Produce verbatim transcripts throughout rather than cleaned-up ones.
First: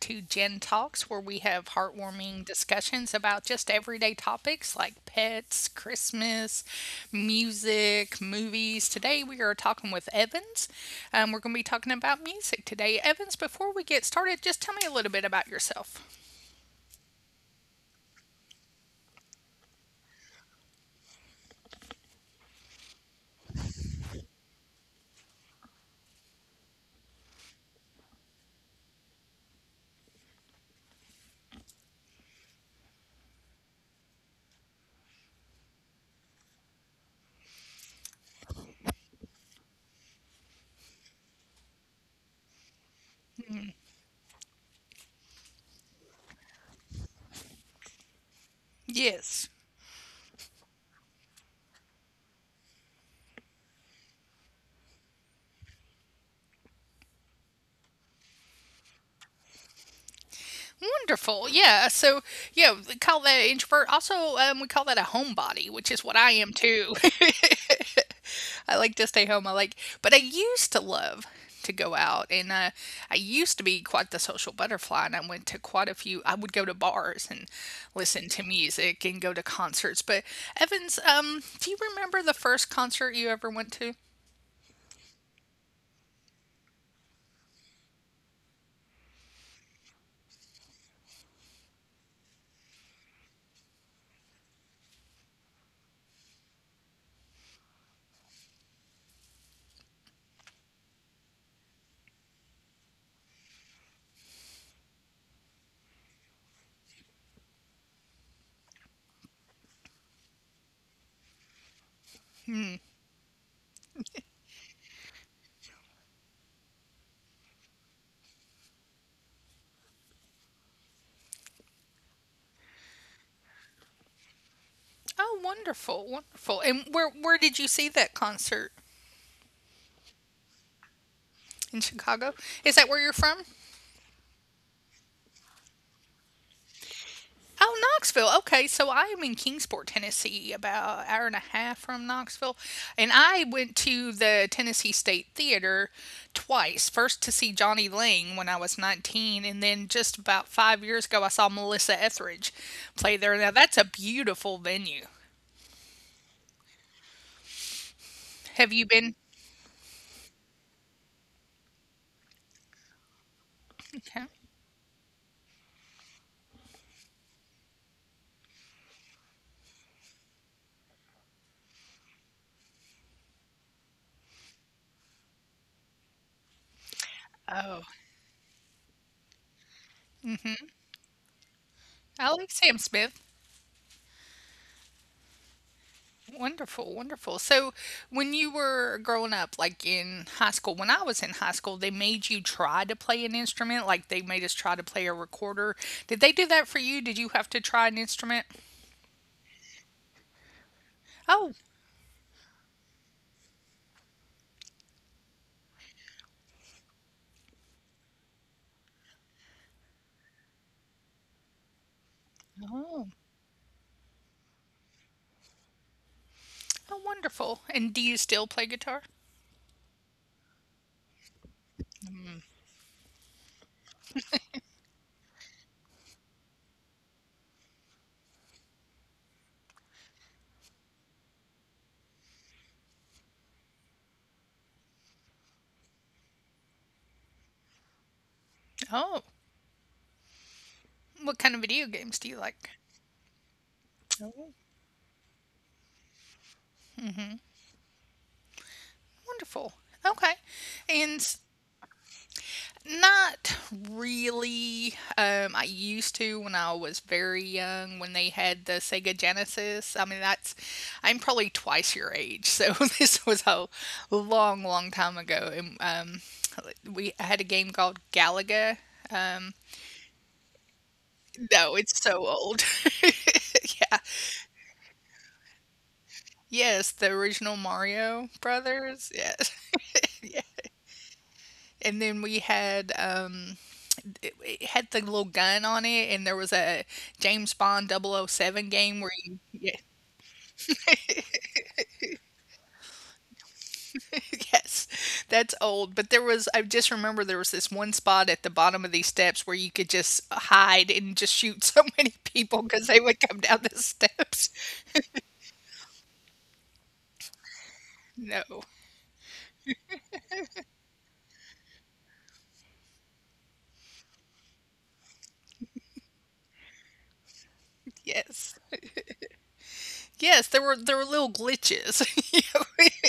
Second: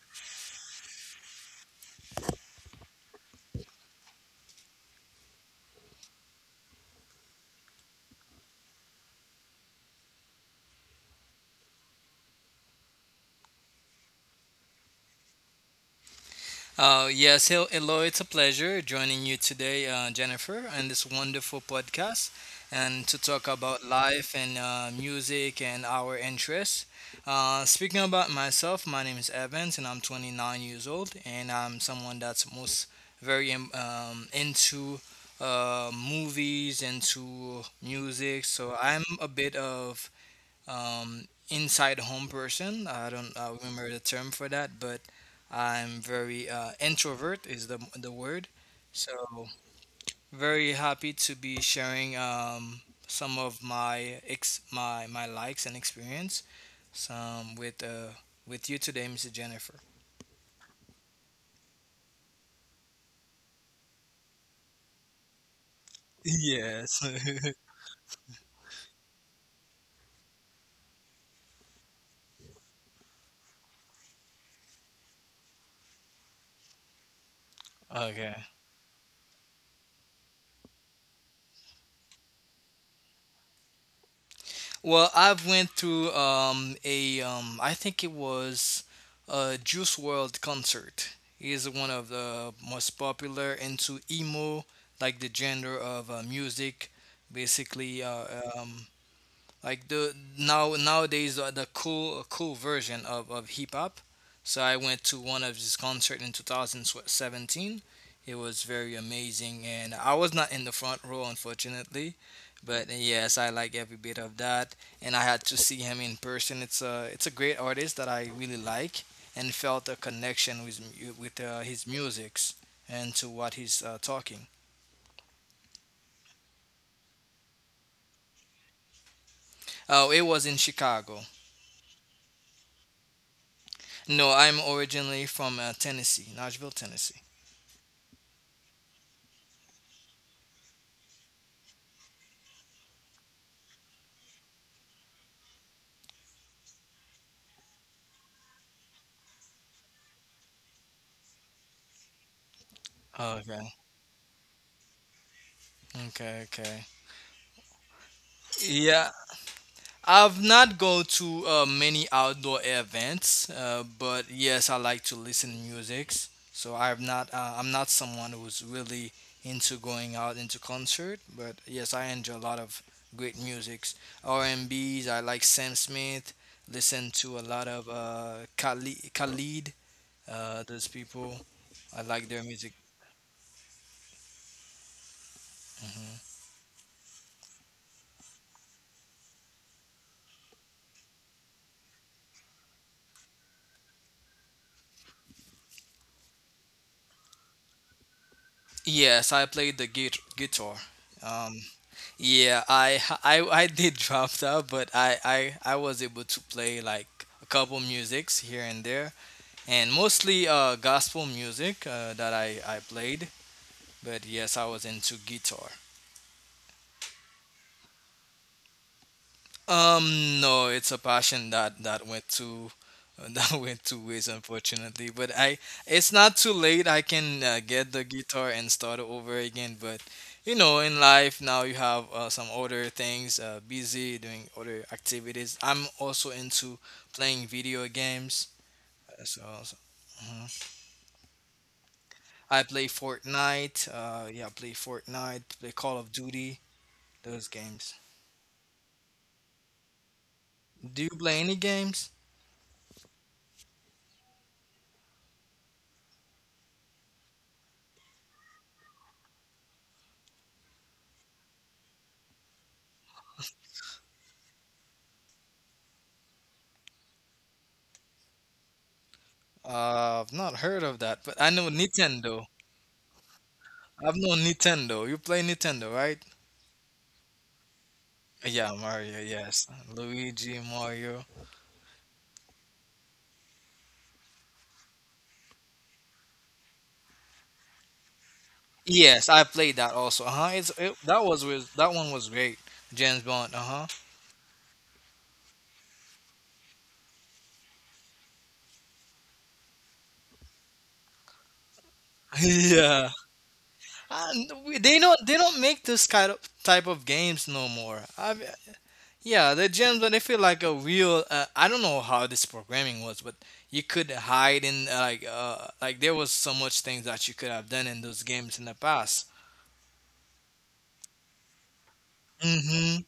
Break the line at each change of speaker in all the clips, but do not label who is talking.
to Gen Talks, where we have heartwarming discussions about just everyday topics like pets, Christmas, music, movies. Today we are talking with Evans, and we're going to be talking about music today. Evans, before we get started, just tell me a little bit about yourself.
Uh, yes, hel- hello. It's a pleasure joining you today, uh, Jennifer, and this wonderful podcast, and to talk about life and uh, music and our interests. Uh, speaking about myself, my name is Evans, and I'm twenty-nine years old, and I'm someone that's most very um, um, into uh, movies, into music. So I'm a bit of um, inside home person. I don't uh, remember the term for that, but I'm very uh, introvert is the the word. So
Yes.
very happy to be sharing um, some of my ex my my likes and experience some with uh, with you today, mister Jennifer.
Wonderful. Yeah. So, yeah, we call that an introvert. Also, um, we call that a homebody, which is what I am too.
Yes.
I like to stay home. I like, but I used to love to go out, and uh, I used to be quite the social butterfly. And I went to quite a few. I would go to bars and listen
Okay.
to music and go to concerts. But Evans, um, do you remember the first concert you ever went to?
Well, I've went through um, a um, I think it was a Juice World concert. He is one of the most popular into emo, like the genre of uh, music, basically. Uh, um, like the now Nowadays uh, the cool cool version of, of hip hop. So I went to one of his concert in two thousand seventeen. It was very amazing, and I was not in the front row, unfortunately, but uh, yes, I like every bit of that. And I had to see him in person. It's a it's a great artist that I really like and felt a connection with mu- with uh, his musics and to what he's uh, talking.
Oh, wonderful, wonderful. And where where did you see that concert?
Oh, it was in Chicago.
In Chicago? Is that where you're from?
No, I'm originally from uh, Tennessee, Nashville, Tennessee.
Oh, Knoxville. Okay, so I am in Kingsport, Tennessee, about an hour and a half from Knoxville, and I went to the Tennessee State Theater twice. First to see Johnny Lang when I was nineteen, and then just about five years ago, I saw Melissa Etheridge play there. Now
Okay,
that's a beautiful venue.
okay, okay.
Have you
Yeah,
been?
I've not go to uh, many outdoor events, uh,
Okay.
but yes, I like to listen to musics. So I'm not uh, I'm not someone who's really into going out into concert, but yes, I enjoy a lot of great musics. R&Bs, I like Sam Smith, listen to a lot
Oh,
of uh, Khalid, Khalid, uh, those people. I like
I
their
like
music.
Sam Smith. Wonderful, wonderful. So, when you were growing up, like in high school, when I was in high school, they made you try to play an instrument. Like they made us try to play a recorder. Did they do that for you? Did you have to try an instrument?
Yes, I play the gui- guitar.
Oh,
Um, Yeah, I I I did drop that, but I I I was able to play like a couple musics here and there, and mostly uh gospel music uh, that I I
oh,
played. But yes, I was into guitar.
oh, wonderful. And do you still play guitar?
Um, no, it's a passion that that went to that went two ways, unfortunately. But I, it's not too late. I can uh, get the guitar and start over again. But you know, in life now you have uh, some other things, uh, busy doing other activities. I'm also into playing video games.
Oh,
uh, So, so- mhm.
what kind of video games do you
I
like?
play Fortnite. Uh, yeah,
Oh,
play Fortnite. Play Call of Duty. Those games.
wonderful. Okay.
Do you
And
play any games?
not really. Um, I used to when I was very young when they had the Sega Genesis. I mean, that's I'm probably twice your age, so this was a long, long time ago. And um, we I had a game called Galaga. Um,
Uh, I've not heard of that, but I know
no, it's so
Nintendo.
old. Yeah.
I've known Nintendo. You play Nintendo, right?
Yes, the original Mario
Yeah,
Brothers.
Mario.
Yes.
Yes, Luigi, Mario.
And then we had um it, it had the little gun on it and there was a James Bond double oh 007 game where
Yes,
you
I
yeah.
played that also. Uh huh. It's it, that was with that one was great. James Bond. Uh huh.
Yes, that's old. But there was, I just remember there was this one spot at the bottom of these steps where you could just hide and just shoot so many people because they
Yeah.
would come down the steps.
And we, they don't they don't make this kind of type of games no more. I
No.
yeah, the gems but they feel like a real. Uh, I don't know how this programming was, but you could hide in uh, like uh, like there was so much things that you could have done in those
Yes.
games in the past.
Yes, there were there were little glitches. You know,
Mm-hmm.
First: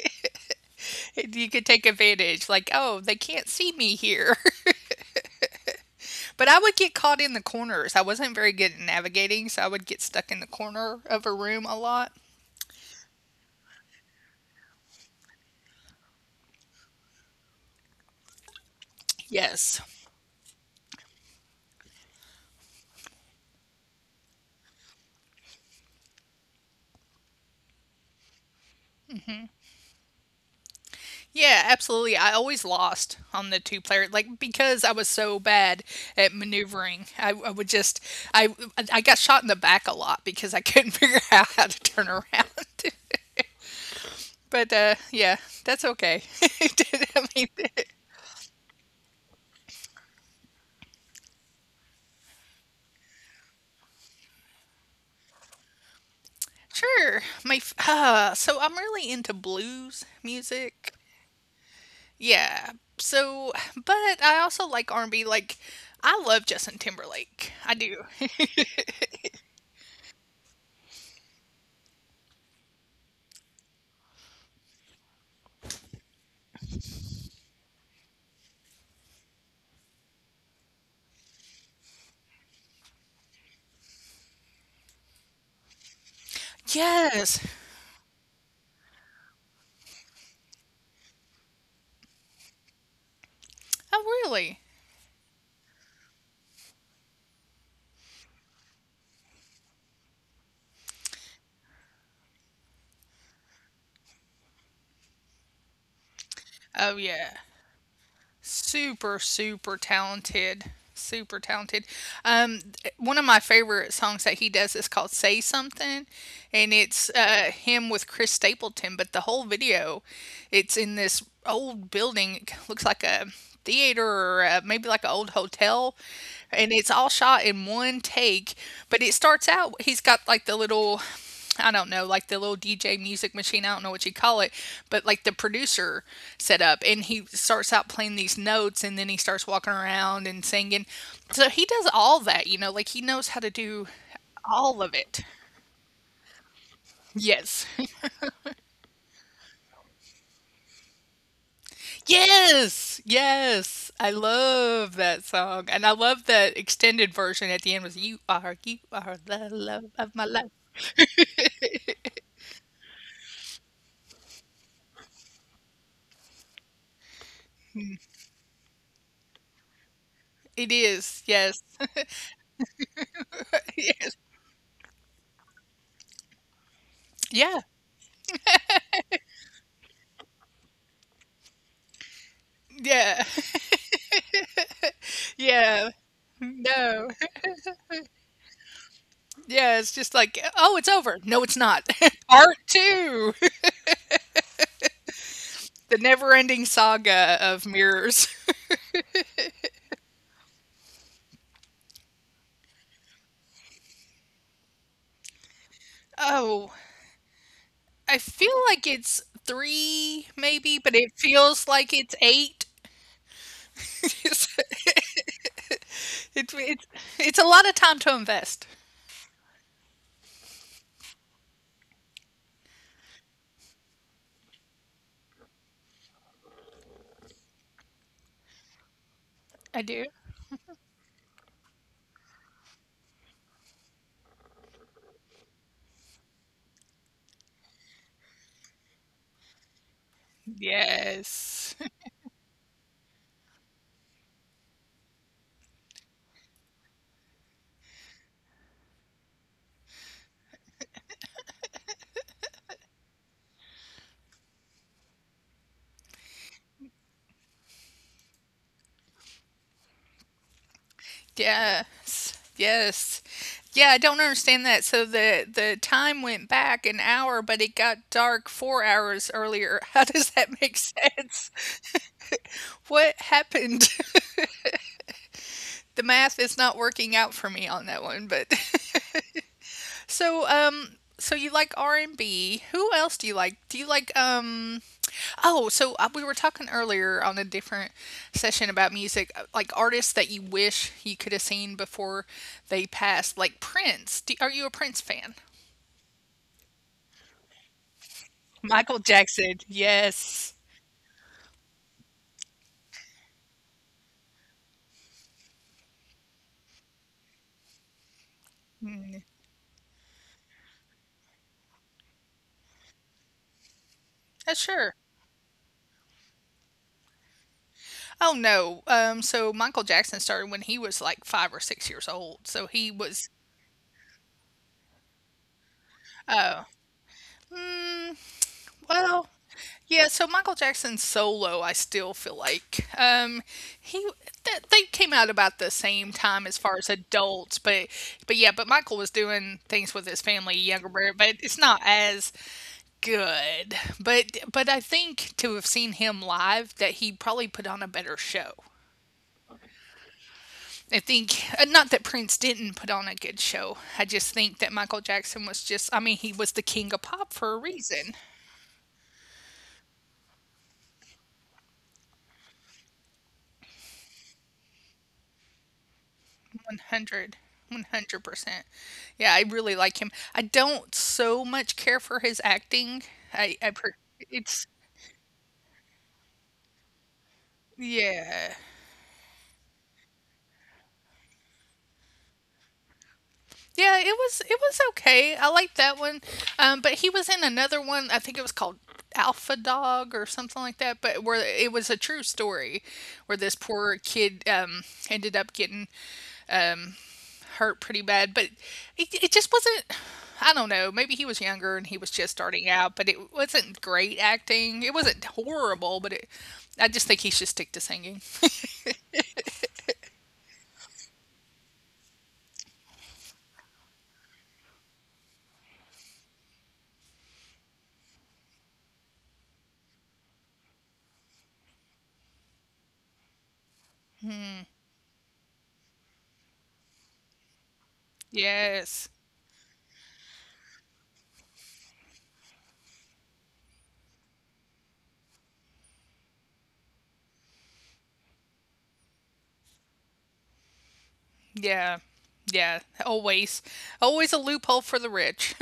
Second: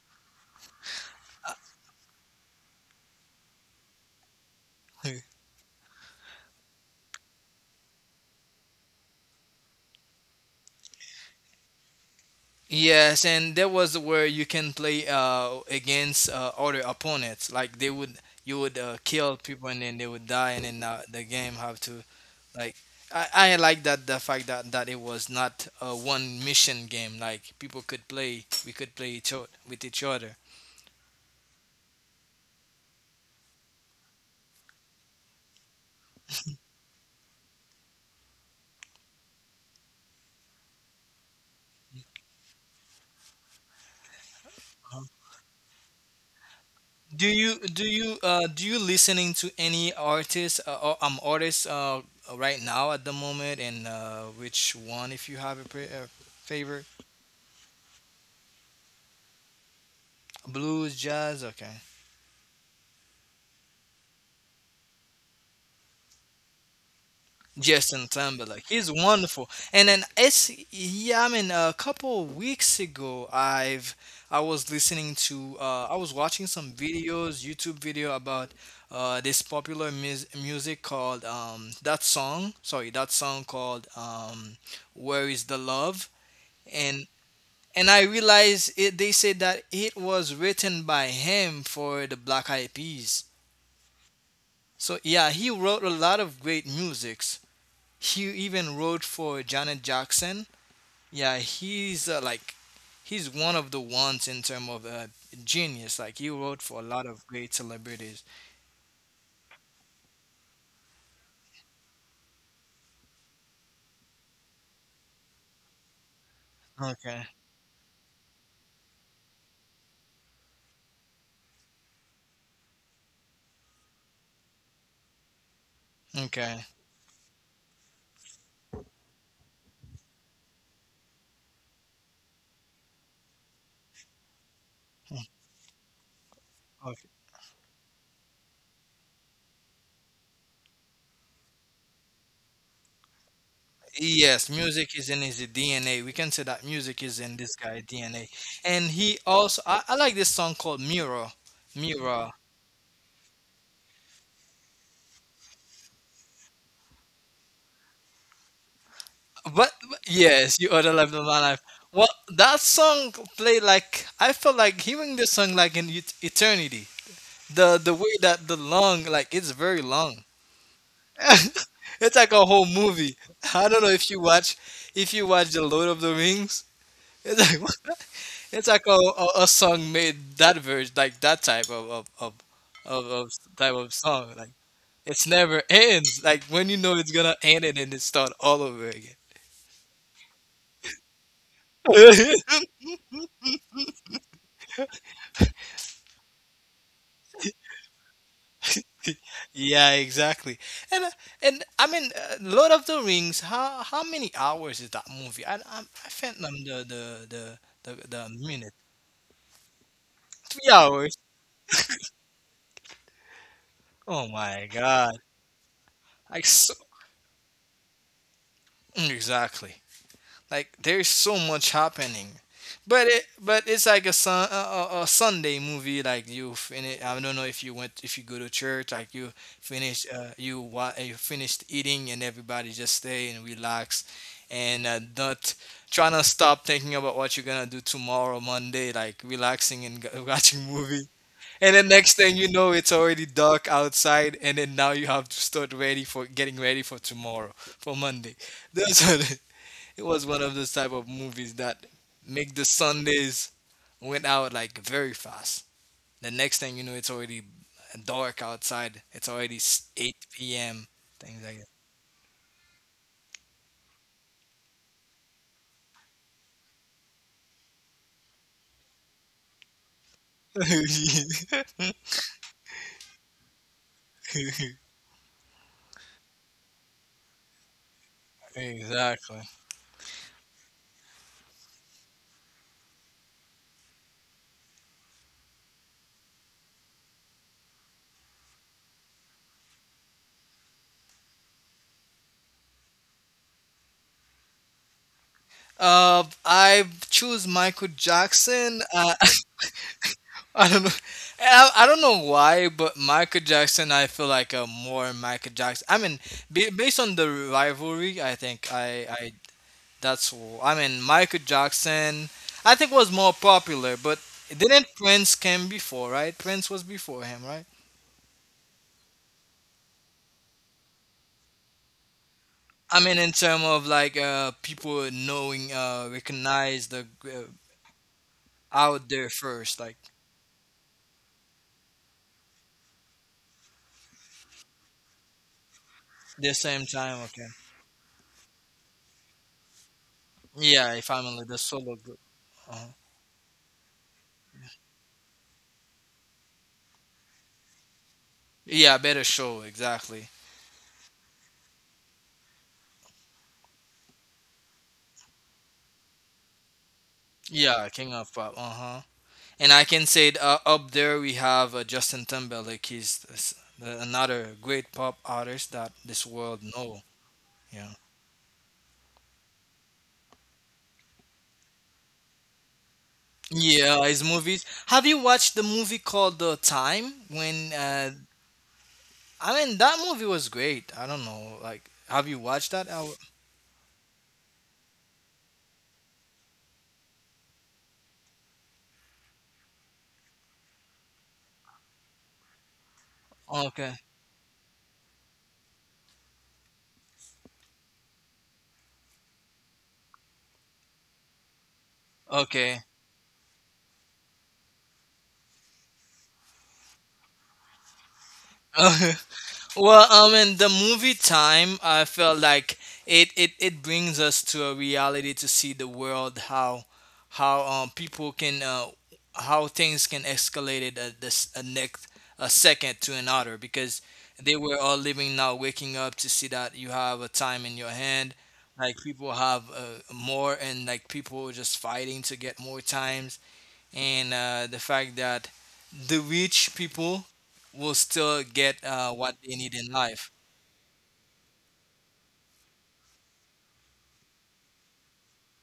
and you could take advantage, like, oh, they can't see me here. But I would get caught in the corners. I wasn't very good at navigating, so I would get stuck in the corner of a room a lot.
Yes, and that was where you can play uh, against uh, other opponents. Like they would, you would uh, kill people, and
Yes.
then they would die, and then uh, the game have to like. I, I like that the fact that, that it was not a one mission game. Like people could play, we could play each o- with each other.
Yeah, absolutely. I always lost on the two player, like because I was so bad at maneuvering. I, I would just, I, I got shot in the back a lot because I couldn't figure out how to turn around. But uh, yeah, that's okay. I
Do
mean,
you do you uh, do you listening to any artists uh, or um artists uh, right now at the moment, and uh, which one if you have a, pre- a favorite?
sure. My f- uh, so I'm really into blues music.
Blues, jazz, okay.
Yeah. So, but I also like R and B. Like, I love Justin Timberlake. I do.
Justin Timberlake, he's wonderful. And then it's yeah, I mean, a couple of weeks ago, I've I was listening to uh, I was watching some videos, YouTube video about uh, this popular mus- music called um, that song. Sorry, that song called um, "Where Is the Love," and
Yes.
and I realized it, they said that it was written by him for the Black Eyed Peas.
Oh, really?
So yeah, he wrote a lot of great music. He even wrote for Janet Jackson. Yeah, he's uh, like he's one of the ones in term of uh, genius. Like he wrote for a
Oh,
lot of
yeah.
great celebrities.
super super talented, super talented, um one of my favorite songs that he does is called Say Something, and it's
Okay.
uh him with Chris Stapleton, but the whole video, it's in this old building. It looks like a theater or uh maybe like an old hotel,
Okay.
and it's all shot in one take, but it starts out he's got like the little, I don't know, like the little D J music machine. I don't know what you call it, but like the producer set up, and
Okay.
he starts out playing these notes, and then he starts walking around and singing. So he does all that, you know, like he knows how to do
Yes,
all of
music is
it.
in his D N A. We can say that music is in this
Yes.
guy's D N A. And he also, I, I like this song called Mirror. Mirror.
Yes. Yes. I love that song. And I love the extended version at the end was you are you are the
But,
love
but
of my life.
yes, you are the love of my life. Well, that song played like, I felt like hearing this song like in et- eternity. The the way that the long like it's very long.
It is. Yes.
It's like a whole movie. I don't know if
Yes.
you watch if you watch the Lord of the Rings. It's
Yeah.
like it's like a, a, a song made that version like that type of of, of of of
Yeah.
type of song. Like it's never
Yeah.
ends. Like when you know it's
No.
gonna end and then it start all over again.
Yeah, it's just like, "Oh, it's over." No, it's not. Part two, the never-ending saga of mirrors.
Yeah, exactly. And uh, and I mean, uh, Lord of the Rings. How how many hours is that movie? I I, I phantom
Oh,
the the the the
I
the
feel
minute.
like it's three
Three
maybe, but it
hours.
feels like it's eight.
Oh
It's
my God! I
it's
so,
it's it's a lot of time to invest.
Mm, exactly. Like there's so much happening, but it but it's like a sun a, a a Sunday movie. Like you finish. I don't know if you went if you go to church. Like you
I do.
finish uh, you wa- uh, you finished eating and everybody just stay and relax, and uh, not trying to stop thinking about what you're gonna do tomorrow Monday. Like relaxing and g- watching movie. And
Yes.
the next thing you know, it's already dark outside, and then now you have to start ready for getting ready for tomorrow, for Monday. That's what it was one of those type of movies that make the Sundays went out like very fast. The next thing you know, it's already dark outside. It's already s- eight p m. Things like
Yes. Yes. Yeah, I don't understand that. So the the time went back an hour, but it got dark four hours earlier. How does that make sense?
that.
What happened? The math is not working out for me on that one, but
Exactly.
so um so you like R and B. Who else do you like? Do you like um oh, so uh, we were talking earlier on a different session about music uh, like artists that you wish you could have seen before they passed, like Prince. Do, are you a Prince fan?
Uh, I choose Michael Jackson.
Michael
Uh,
Jackson, yes.
I don't know. And I, I don't know why, but Michael Jackson, I feel like a more Michael Jackson. I mean, ba- based on the rivalry, I think I
Mm.
I that's all. I mean, Michael Jackson, I think was more popular, but
Uh,
didn't
sure.
Prince came before, right? Prince was before him, right?
Oh no. Um so Michael Jackson started when he was like five or six years old. So he
I mean,
was
in terms of like uh, people knowing, uh, recognize the uh, out
well,
there first, like
yeah, so Michael Jackson's solo, I still feel like um, he th- they came out about the same time
the
as far
same
as
time. Okay.
adults, but but yeah, but Michael was doing things with his family, younger
Yeah, if
brother,
I'm
but
only
it's
the
not
solo group.
as
Uh
good. But but I think to have seen him live, that he probably put on a better show.
Yeah, better show exactly.
I think uh, not that Prince didn't put on a good show. I just think that Michael Jackson was just, I mean, he was the king of pop for a
Yeah, King
reason.
of Pop. Uh huh. And I can say uh, up there we have uh, Justin Timberlake. He's s- another great pop artist that this world know.
one hundred.
Yeah.
one hundred percent. Yeah, I really like him. I don't so much care for his acting. I I per
Yeah, his movies.
it's
Have you watched the movie called The Time? When uh,
yeah.
I mean that movie was great. I don't know, like, have you watched that? I w-
Yeah, it was it was okay. I liked that one. Um, but he was in another one. I think it was called Alpha Dog or something like that. But where it was a true story, where this
okay,
poor kid um ended up getting hurt pretty bad, but it it just wasn't I don't know, maybe he was younger and he was just starting
okay.
out, but it wasn't great acting. It wasn't horrible, but it I just think he should stick to singing.
Well, um, in the movie time, I felt like it, it, it brings us to a reality to see the world how how um people can uh how things can escalate it at this a next a second to another because they were all living now waking up to see that you have a time in your hand like
Yes.
people have uh, more and like people were just fighting to get more times and uh, the fact that the rich people will still get uh, what they need in life.
Yeah. Yeah. Always. Always a loophole for the rich.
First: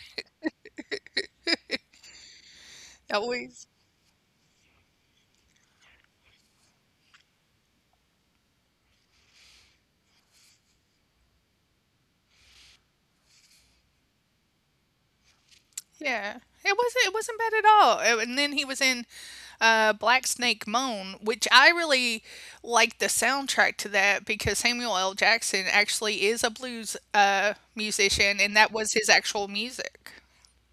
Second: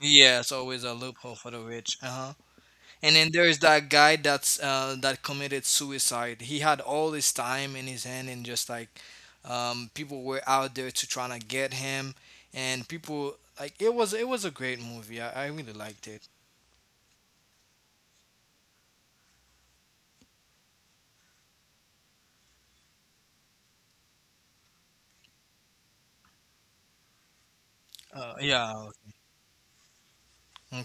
Yeah, it's always a loophole for the rich. Uh-huh. And then there is
Always.
that guy that's uh, that committed suicide. He had all his time in his hand, and just like um, people were out there to trying to get him, and people like it was it was a great movie. I, I really liked it.
Yeah, it wasn't it wasn't bad at all. Uh, And then he was in uh, Black Snake Moan, which I really liked the soundtrack to that because Samuel L. Jackson actually is a blues uh,
Uh,
musician, and that
yeah,
was his actual music.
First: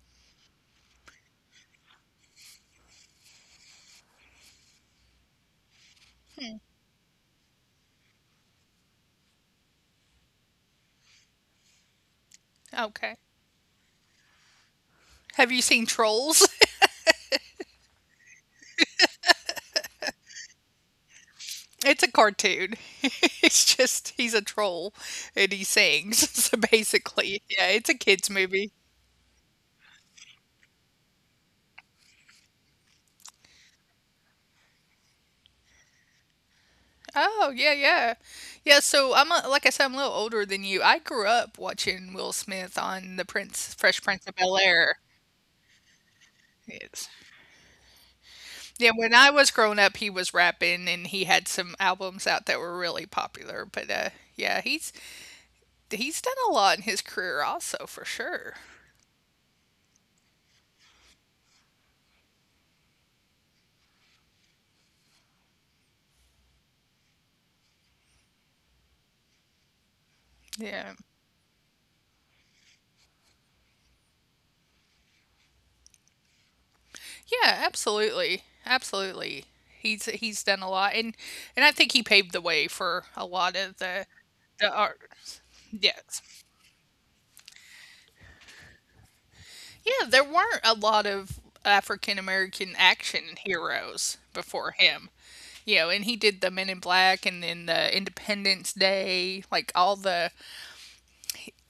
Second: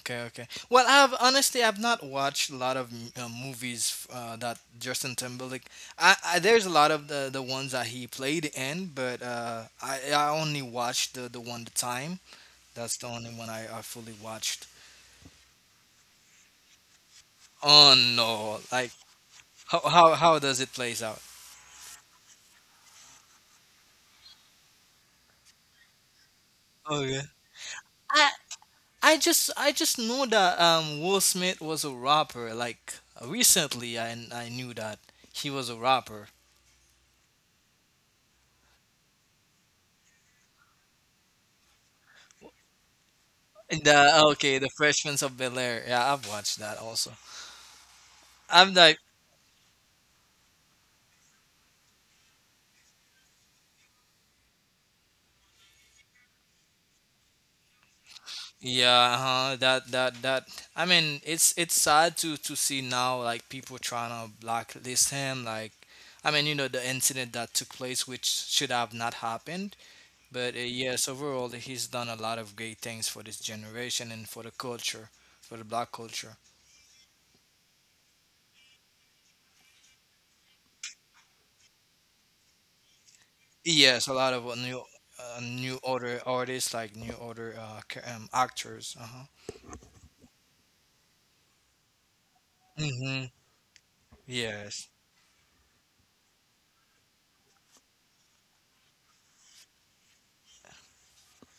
Okay, okay. Well, I've honestly I've not watched a lot of m- uh, movies uh, that Justin Timberlake. I, I there's a lot of the, the ones that he played in, but uh, I I only watched the the one the time. That's the
Okay.
only one I, I fully watched.
Have you seen Trolls?
Oh no! Like how how how does it plays out?
It's a cartoon. It's just he's a troll and he sings. So
Okay.
basically, yeah, it's a kids
I
movie.
I just I just know that um Will Smith was a rapper. Like recently, I I knew that he was a rapper.
Oh, yeah, yeah. Yeah, so I'm a, like I said, I'm a little older than you. I grew up watching Will Smith on The Prince, Fresh
The
Prince of
oh, okay, the
Bel-Air.
Freshmen of Bel Air. Yeah, I've watched that
Yes.
also. I'm
Yeah,
like,
when I was growing up, he was rapping and he had some albums out that were really popular, but uh yeah, he's he's done a lot in his career also, for sure.
yeah, huh? That that that. I mean, it's it's sad to to see now like people trying to blacklist him. Like, I mean, you know, the incident that took place, which should have not happened. But uh,
Yeah.
yes, overall, he's done a lot of great things for this generation and for the culture, for the black culture.
Yeah, absolutely. Absolutely. He's he's done a lot and and I think he paved the way for a lot of the
Yes, a lot of uh,
the
new
art.
uh, new
Yes.
order artists like new order uh, ca- um, actors. Uh huh.
Yeah, there weren't a lot of African American action
Mm-hmm.
heroes before
Yes.
him. You know, and he did the Men in Black and then the Independence Day, like all the,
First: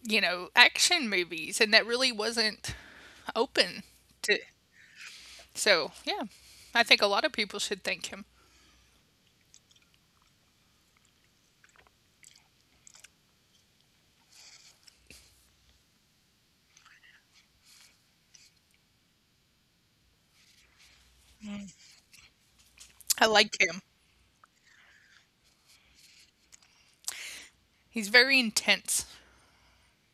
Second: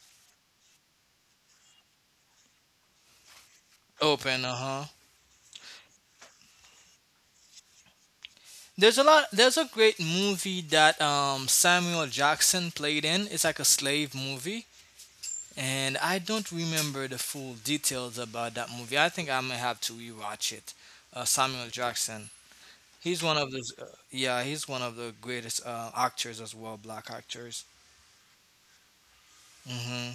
you know, action movies, and that really wasn't open to.
Open, uh-huh.
So, yeah, I think a lot of people should thank him.
There's a lot there's a great movie that um Samuel Jackson played in. It's like a slave movie. And I don't remember the full details about that movie. I think I may have to rewatch it. Uh, Samuel Jackson. He's
I
one of
like
those.
him.
Uh, yeah, he's one of the greatest uh, actors as well, black actors.
He's very intense.
Hmm.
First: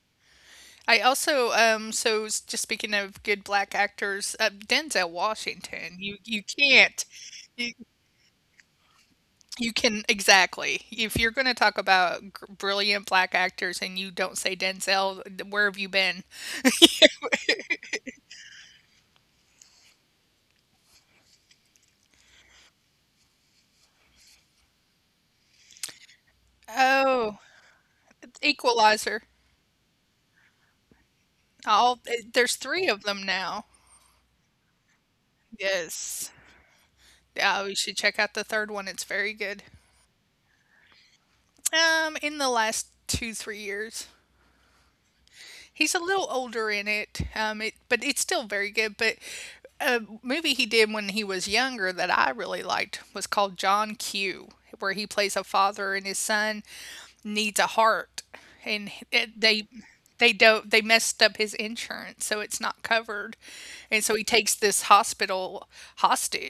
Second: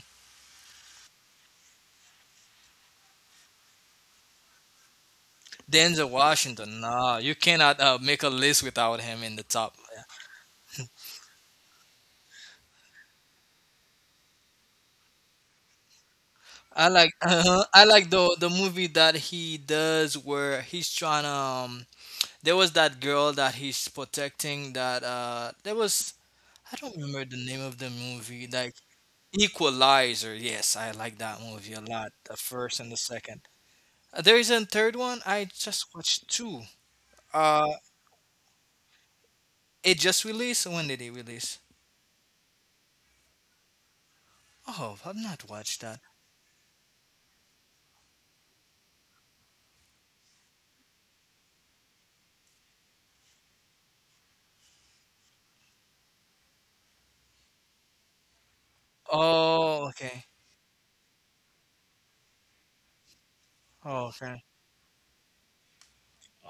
I also, um, so s- just speaking of good black actors, uh, Denzel Washington,
Denzel
you you
Washington.
can't,
Nah, you
you,
cannot uh, make a list without him in the
You
top.
can
Yeah.
exactly. If you're gonna talk about g brilliant black actors and you don't say Denzel, th where have you been?
I like. I like the the movie that he does where he's trying to. There was that girl that he's protecting. That uh, there was I don't remember
Oh,
the name of the movie. Like
Equalizer.
Equalizer. Yes, I like that movie a
All
lot.
th
The
there's
first
three
and the
of them
second.
now.
Uh, There is a third one. I just watched
Yes.
two.
Yeah,
Uh,
we should check out the third one, it's very good.
it just released. When did it release?
Um, in the last two, three years.
Oh, I've not watched
He's a
that.
little older in it, um, it but it's still very good, but a movie he did when he was younger that I really liked was called John Q, where he plays a father and his son needs a heart, and it, they
Oh, okay.
they don't they messed up his insurance, so it's not covered, and
Oh,
so he
okay.
takes this hospital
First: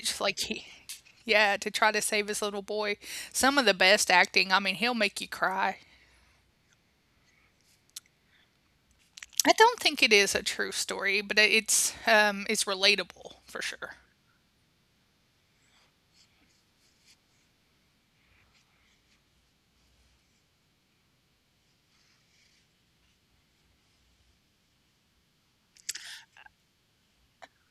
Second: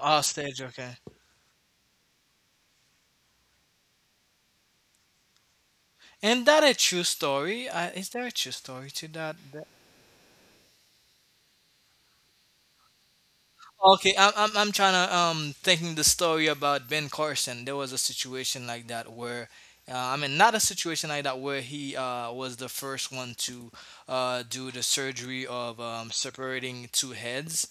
Oh,
like
stage.
he
Okay.
yeah, to try to save his little boy. Some of the best acting. I mean, he'll make you cry.
And that a true story? Uh, is there a true story to that?
I don't think it is a true story, but it's um it's relatable for sure.
Okay, I'm I'm I'm trying to um thinking the story about Ben Carson. There was a situation like that where, uh, I mean, not a situation like that where he uh was the first one to uh do the surgery of um separating two heads.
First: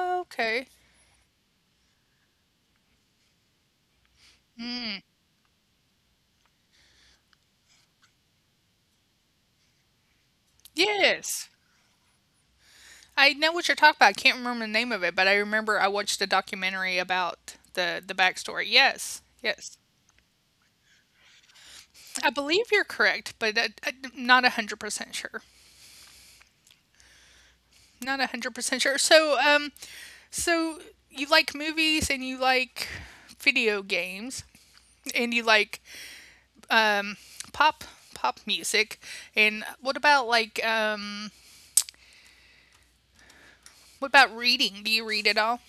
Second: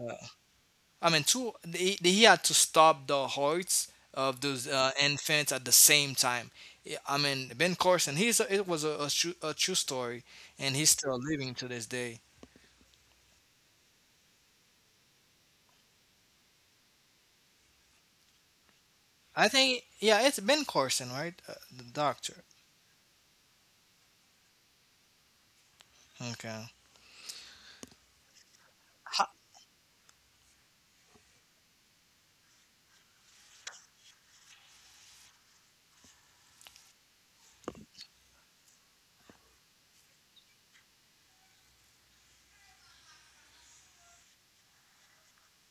Uh, I mean, two he, he had to stop the hearts of those uh, infants at the same time. Yeah, I mean, Ben Carson, he's a, it was a, a, true, a true story, and he's still
Yes.
living to this day.
I know what you're talking about. I can't remember the name of it, but I remember I watched a documentary about the the backstory. Yes.
I
Yes.
think, yeah, it's Ben Carson, right? Uh, the
I
doctor.
believe you're correct, but I, I, not one hundred percent sure.
Okay.
Not one hundred percent sure.
Uh,
So, um, so you like movies and you like video games and you like um, pop pop music, and what about like um what about reading? Do you read at all?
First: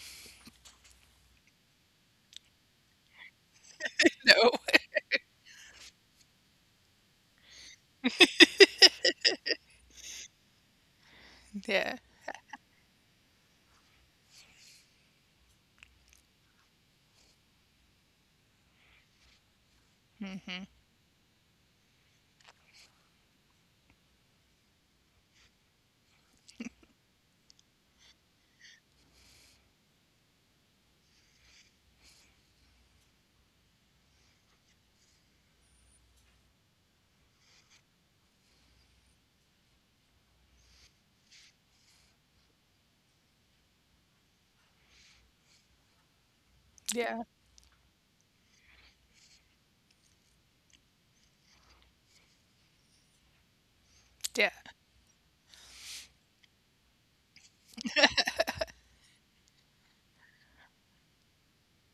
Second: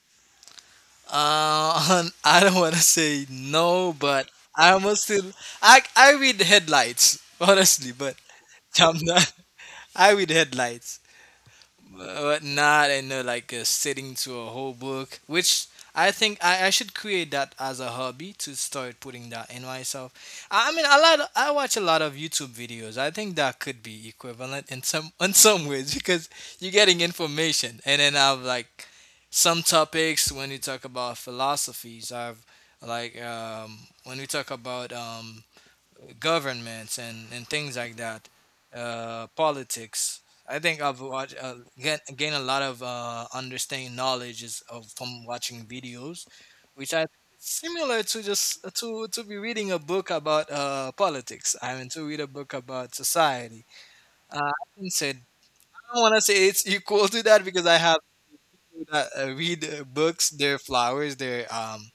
I don't want to say no, but
No.
I almost still. I I read headlights honestly, but I'm not. I read headlights.
Yeah.
But not in a, like uh, sitting to a whole book, which i think I, I should create that as a hobby to start putting that in myself. i, I mean, a lot I watch a lot of YouTube videos. I think that could be equivalent in some in some ways because you're getting information. And then I've, like, some topics when you talk about philosophies I've like um, when we talk about um, governments and, and things like that, uh, politics. I think I've watched uh, gain, gain a lot of uh, understanding knowledge is of from watching videos, which I
Yeah.
similar to just to to be reading a book about uh, politics. I mean, to read a book about society.
Yeah.
Uh, I said I don't want to say it's equal to that because I have to uh, read uh, books, their flowers, their um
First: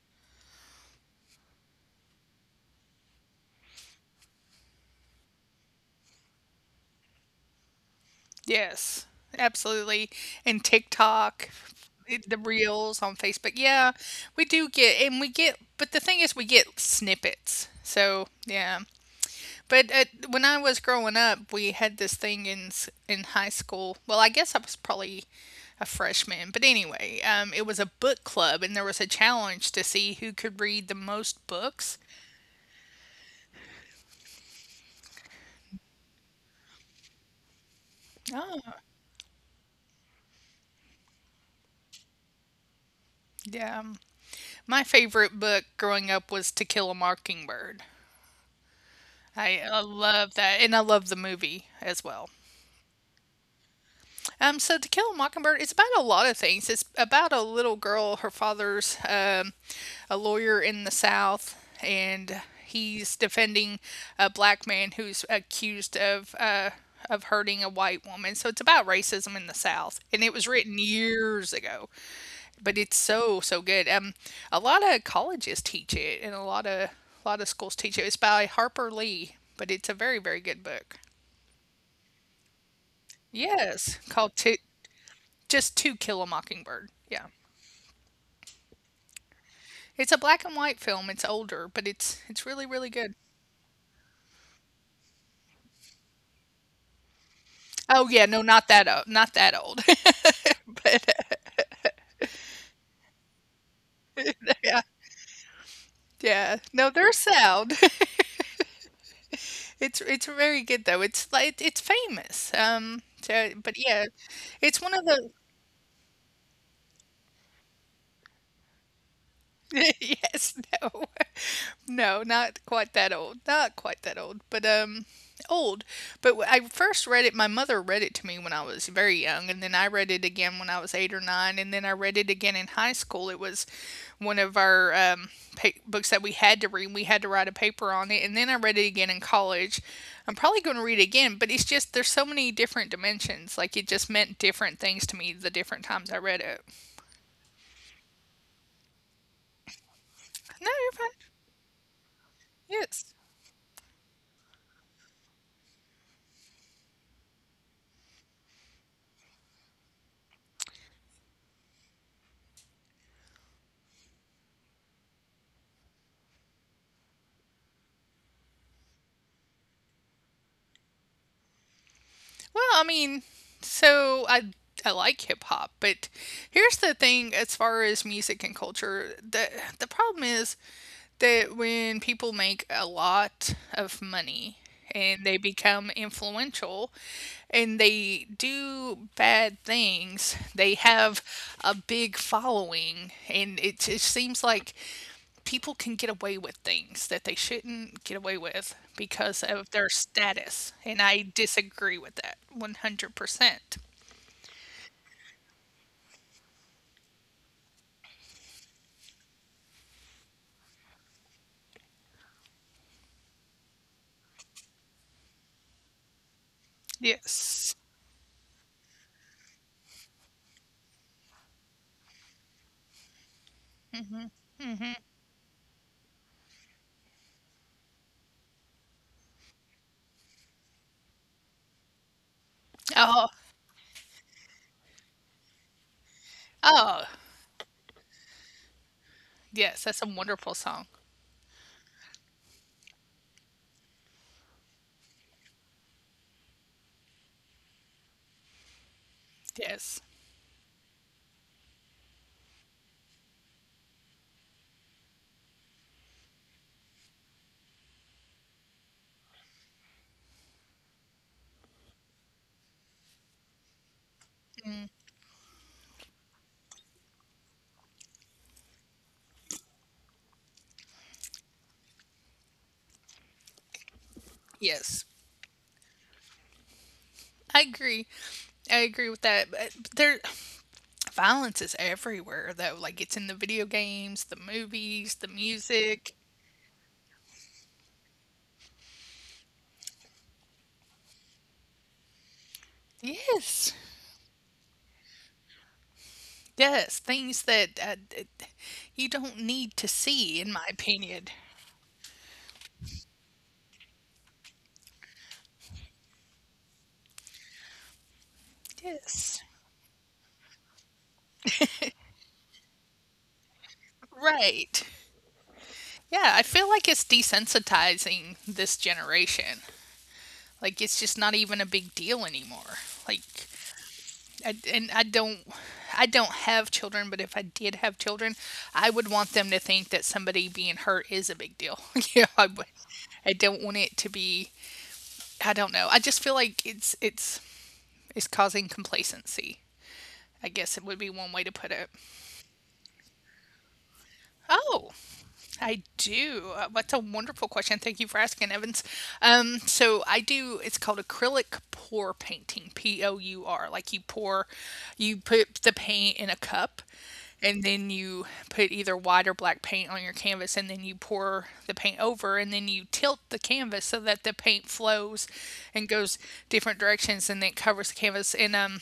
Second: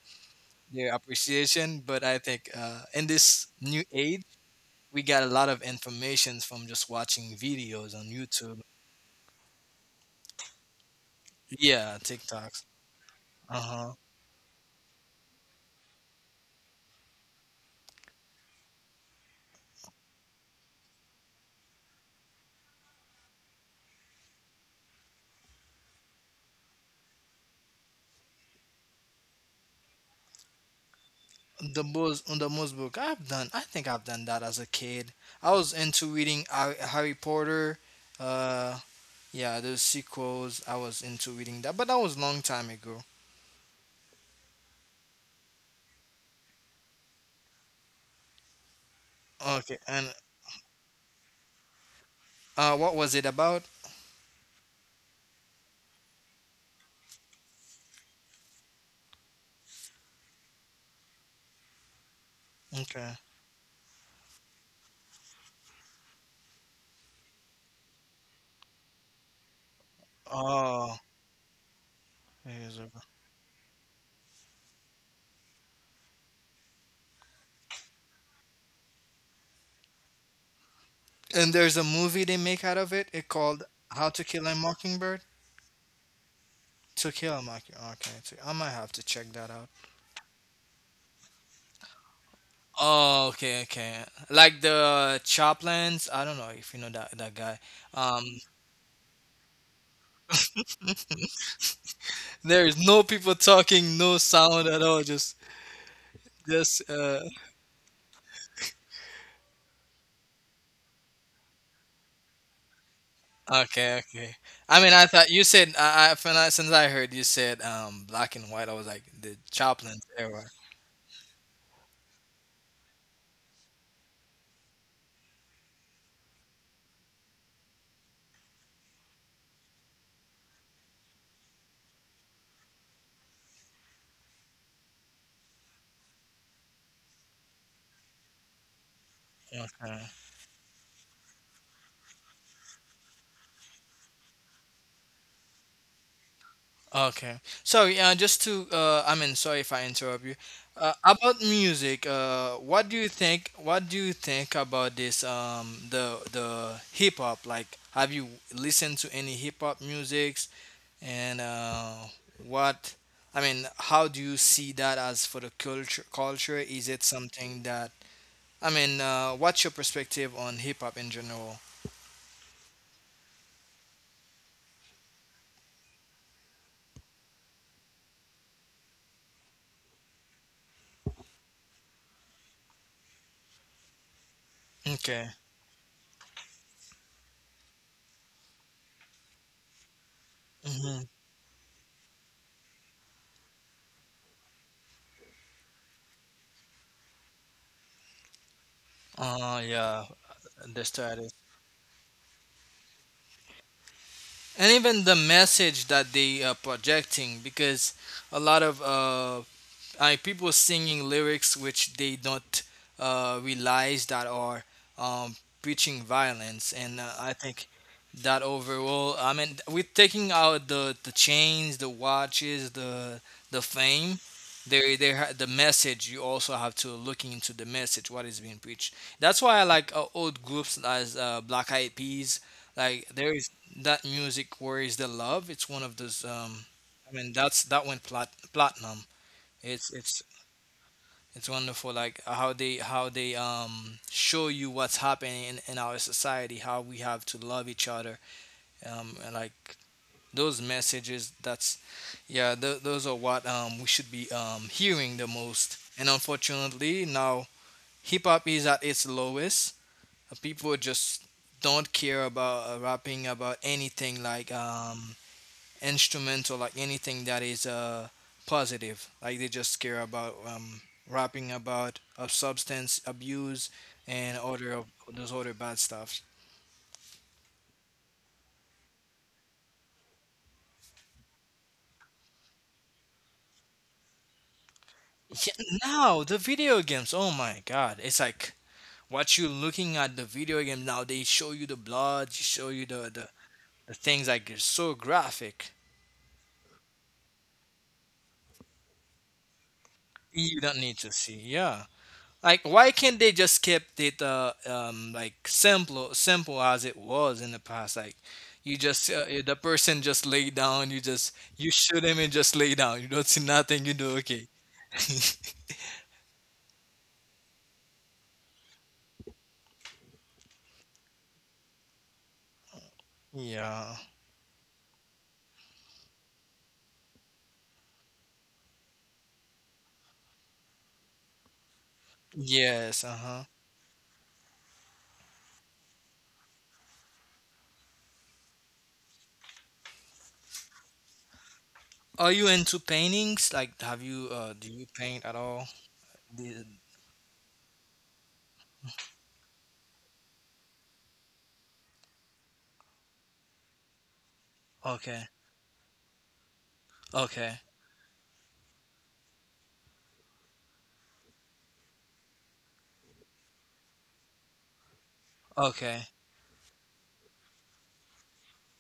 their appreciation. But I think uh, in this new age we got a lot of information from just watching videos on YouTube.
Yes, absolutely, and TikTok,
Yeah,
it the
TikToks.
Reels on Facebook.
Uh
Yeah,
huh.
we do get, and we get, but the thing is, we get snippets. So, yeah. But uh, when I was growing up, we had this thing in s- in high school. Well, I guess I was probably a freshman, but anyway, um, it was a book club, and there was a challenge to see who could read the most
The
books.
most on the most book I've done. I think I've done that as a kid. I was into reading Har- Harry Potter. Uh, yeah, those sequels. I was into reading that, but that was long time ago.
Yeah, um, my favorite book growing up was To Kill a Mockingbird. I
Okay,
I
and
love that, and I love the movie as well.
uh, what was it about?
Um, so To Kill a Mockingbird is about a lot of things. It's about a little girl. Her father's um, a lawyer in the South, and he's
Okay.
defending a black man who's accused of uh, of hurting a white woman. So it's about racism in the South, and it was written
Oh,
years ago,
it
but
is
it's
over.
so so good. Um, a lot of colleges teach it, and a lot of a lot of schools teach it. It's by Harper Lee, but it's a very very good book.
And there's a movie they make out of it. It called
Yes,
How to
called
Kill a
two,
Mockingbird.
just To Kill a Mockingbird.
To
Yeah,
Kill a Mockingbird. Okay, so I might have to check that out.
it's a black and white film. It's older, but it's it's really really good.
Oh, okay, okay. Like the Chaplins, I don't know if you know that that guy.
Oh
Um,
yeah, no, not that old, not that old.
there is no people talking, no sound at
Yeah,
all. Just,
yeah.
just.
No, they're
Uh,
sound. it's it's very good though. It's like it's famous. Um, so, but
okay,
yeah,
okay.
it's
I
one
mean,
of
I
the—
thought you said. I, I when I- since I heard you said um black and white, I was like the Chaplin era.
yes, no. No, not quite that old. Not quite that old, but um, old. But wh- I first read it. My mother read it to me when I was very young, and then I read it again when I was eight or nine, and then I read it again in high school. It was one of our um, pa- books that we had to read. We had to write a paper on it, and then I read it again in college.
Okay.
I'm probably going to read it again, but it's just there's so many different dimensions. Like it just meant different things to me the different times I read it.
Okay. So, yeah, just to, uh, I mean, sorry if I interrupt you.
No, you're
Uh,
fine.
about music, uh, what do you
Yes.
think? What do you think about this? Um, the the hip hop. Like, have you listened to any hip hop musics? And uh, what? I mean, how do you see that as for the culture? Culture is it something that? I mean, uh, what's your perspective on hip hop in general?
Well, I mean, so I I like hip hop, but here's the thing: as far as music and culture, the the problem is that when people make a lot of money and
Okay.
they become influential and they do bad things, they
Mm-hmm.
have a big following. And it just seems like people can get away with things that they shouldn't get away with because
Uh,
of their
yeah,
status.
the
And
start
I disagree with that one hundred percent.
and even the message that they are projecting, because a lot of uh, like people singing lyrics which they don't uh, realize that are um, preaching violence. And uh, I think
Yes.
that overall, I mean, we taking out the the chains, the watches, the the fame,
Hmm.
there there ha- the message. You also have to looking into the message, what is being preached. That's why I like uh, old groups as uh, Black Eyed Peas. Like there
Oh,
is that music Where Is the Love. It's one of those, um
oh,
I mean, that's that went plat- platinum.
yes.
it's
That's a
it's
wonderful song.
it's wonderful, like how they how they um show you what's happening in, in our society, how we have to love each other, um, and like
Yes.
those messages. That's Yeah, th- those are what um we should be um hearing the most. And unfortunately, now hip hop is at its lowest. Uh, People just don't care about uh, rapping about anything, like um instrumental, like anything that is uh, positive. Like they just care about um, rapping about uh, substance abuse and other of
Yes.
those other bad stuff.
I agree. I agree with that. But there, violence is everywhere though. Like it's in the video games, the movies, the
Yeah,
music.
now the video games. Oh my God, it's like what you looking at the video game now. They show you the blood, they show you the the,
Yes,
the things. Like, it's so graphic.
yes, things that uh, d- you don't need to see, in
You
my
don't need to
opinion.
see. Yeah. Like, why can't they just kept it uh, um, like simple, simple as it was in the past? Like, you just uh,
Yes,
the person just lay down, you just you shoot him and just lay down. You don't see nothing. You do okay.
right. Yeah, I feel like it's desensitizing this generation. Like it's just not even a big deal anymore. Like
Yeah.
I, and I don't I don't have children, but if I did have children, I would want them to think that somebody being hurt is a big deal. you know, I, would-
Yes. Uh
I
huh.
don't want it to be I don't know. I just feel like it's it's it's causing complacency. I guess it would be one way to put it.
Are you into paintings? Like, have you uh, do you
Oh,
paint at all?
I do. Uh,
Did-
That's a wonderful question. Thank you for asking, Evans. Um, so I do. It's called acrylic pour painting. P O U R. Like you pour, you
Okay.
put the paint in a cup,
Okay.
and then you put either white or black paint on your canvas, and then you pour the paint over, and then you tilt the canvas so that the paint flows and
Okay.
goes different directions, and then it covers the canvas. And um,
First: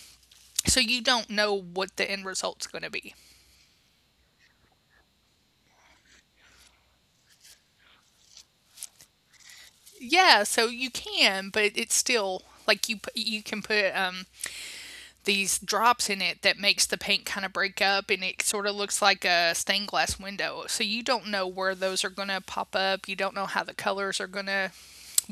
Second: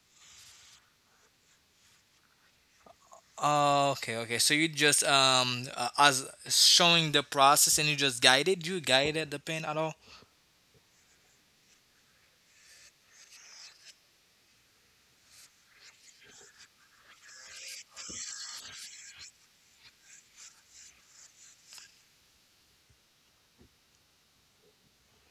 so you don't know what the end result's going to be.
Oh, okay. Okay. So you just um uh, as showing the process, and you just guided you guided the paint at all?
Yeah, so you can, but it's still like you pu- you can put um these drops in it that makes the paint kind of break up, and it sort of looks like a stained glass window. So you don't know where those are going to pop up. You don't know how the colors are going to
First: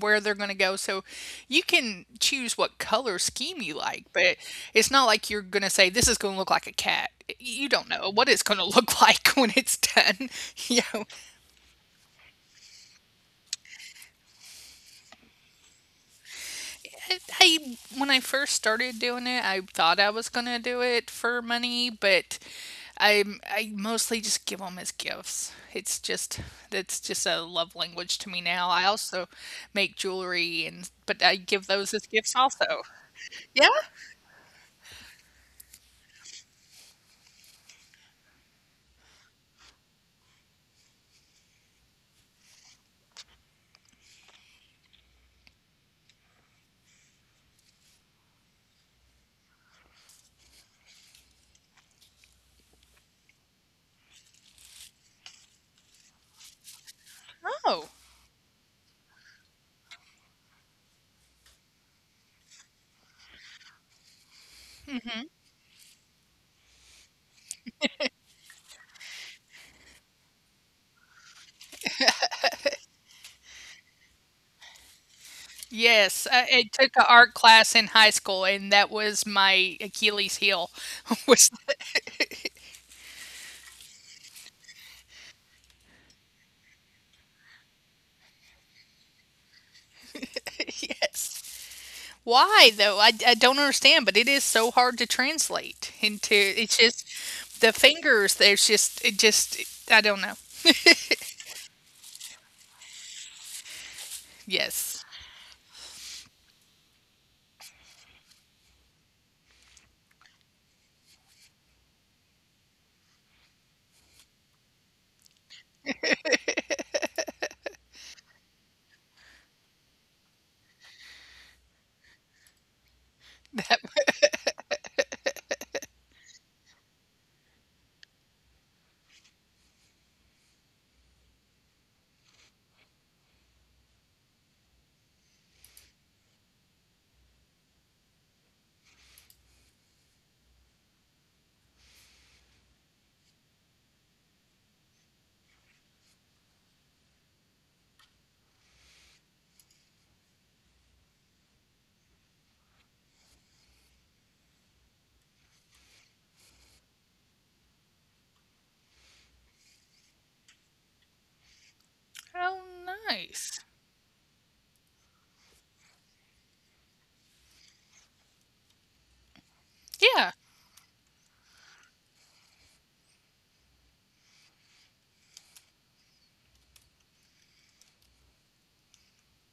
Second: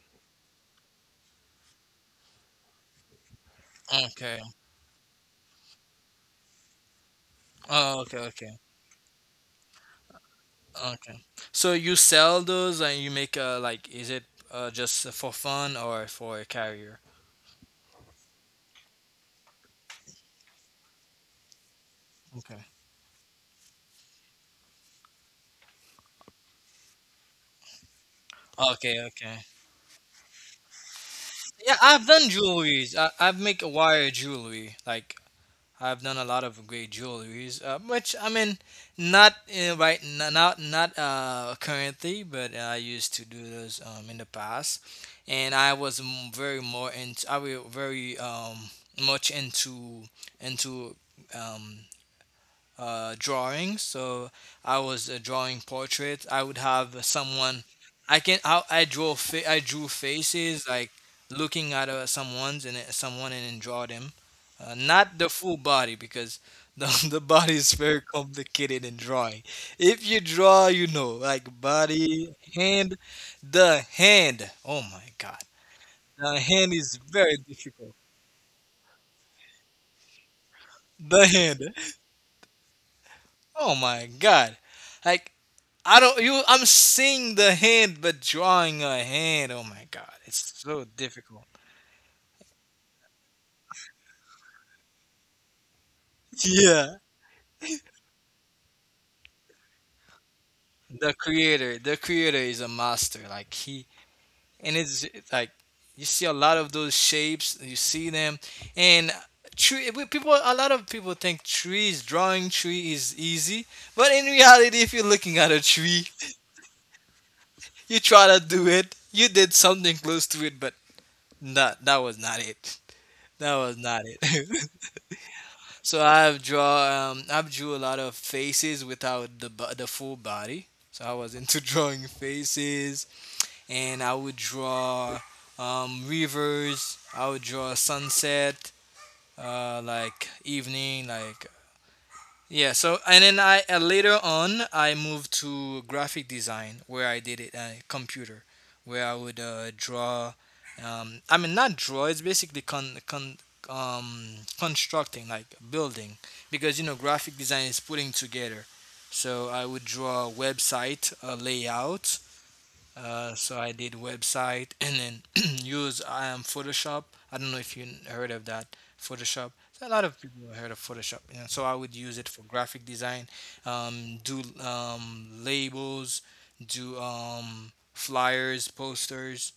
where they're going to go. So you can choose what color scheme you like, but
Okay.
it's not like you're going to say this is going to look like a cat. You don't
Oh,
know
okay,
what it's
okay,
going to look like when it's done, you know.
okay. So you sell those and you make uh like, is it uh just for fun or for a carrier?
I, I when I first started doing it, I thought I was gonna do it for money, but
Okay.
I I mostly just give them as gifts. It's just that's just a love language to me now. I
Okay,
also
okay.
make jewelry, and but I give
Yeah,
those as
I've done
gifts also.
jewelries. I, I've make
Yeah.
wire jewelry. Like I've done a lot of great jewelries, uh, which I mean, not uh, right n- not not uh, currently, but I used to do those um, in the past. And I was m- very more into I was very, um much into into um uh, drawing. So I was uh, drawing portraits. I would have someone.
Oh.
I can. I, I draw. Fa- I drew faces, like looking at uh, someone's and uh, someone and then draw them. Uh, not the full body, because the the body is very complicated in drawing. If you draw, you know, like body, hand, the hand. Oh my God,
Yes,
the
I, I
hand
took
is
an art
very
class in
difficult.
high school, and that was my Achilles heel.
The
Was
hand. Oh my God. Like, I don't you I'm seeing the hand, but drawing a hand. Oh my God, it's so difficult.
yes. Why though? I, I don't understand, but it is so hard to translate into— it's
Yeah.
just the fingers, there's just it just— I don't know.
The creator, the creator is a master. Like he, and it's
Yes.
like you see a lot of those shapes, you see them. And tree we- people, a lot of people think trees, drawing tree is easy, but in reality, if you're looking at a tree, you try to do it, you did something close to it but not that was not it. That was not it. So I've draw um, I've drew a lot of faces without the bo- the full body. So I was into drawing faces, and I would draw um, rivers. I would draw sunset, uh, like evening, like, yeah. So and then I uh, later on I moved to graphic design, where I did it uh, computer, where I would uh, draw. Um, I mean, not draw. It's basically con con um, constructing, like building, because you know graphic design is putting together. So I would draw website, a layout,
Oh,
uh, so
nice.
I did website and then use um, Photoshop. I don't know if you heard of that Photoshop. So a lot of
Yeah.
people heard of Photoshop, you know, so I would use it for graphic design, um, do um, labels, do um, flyers, posters,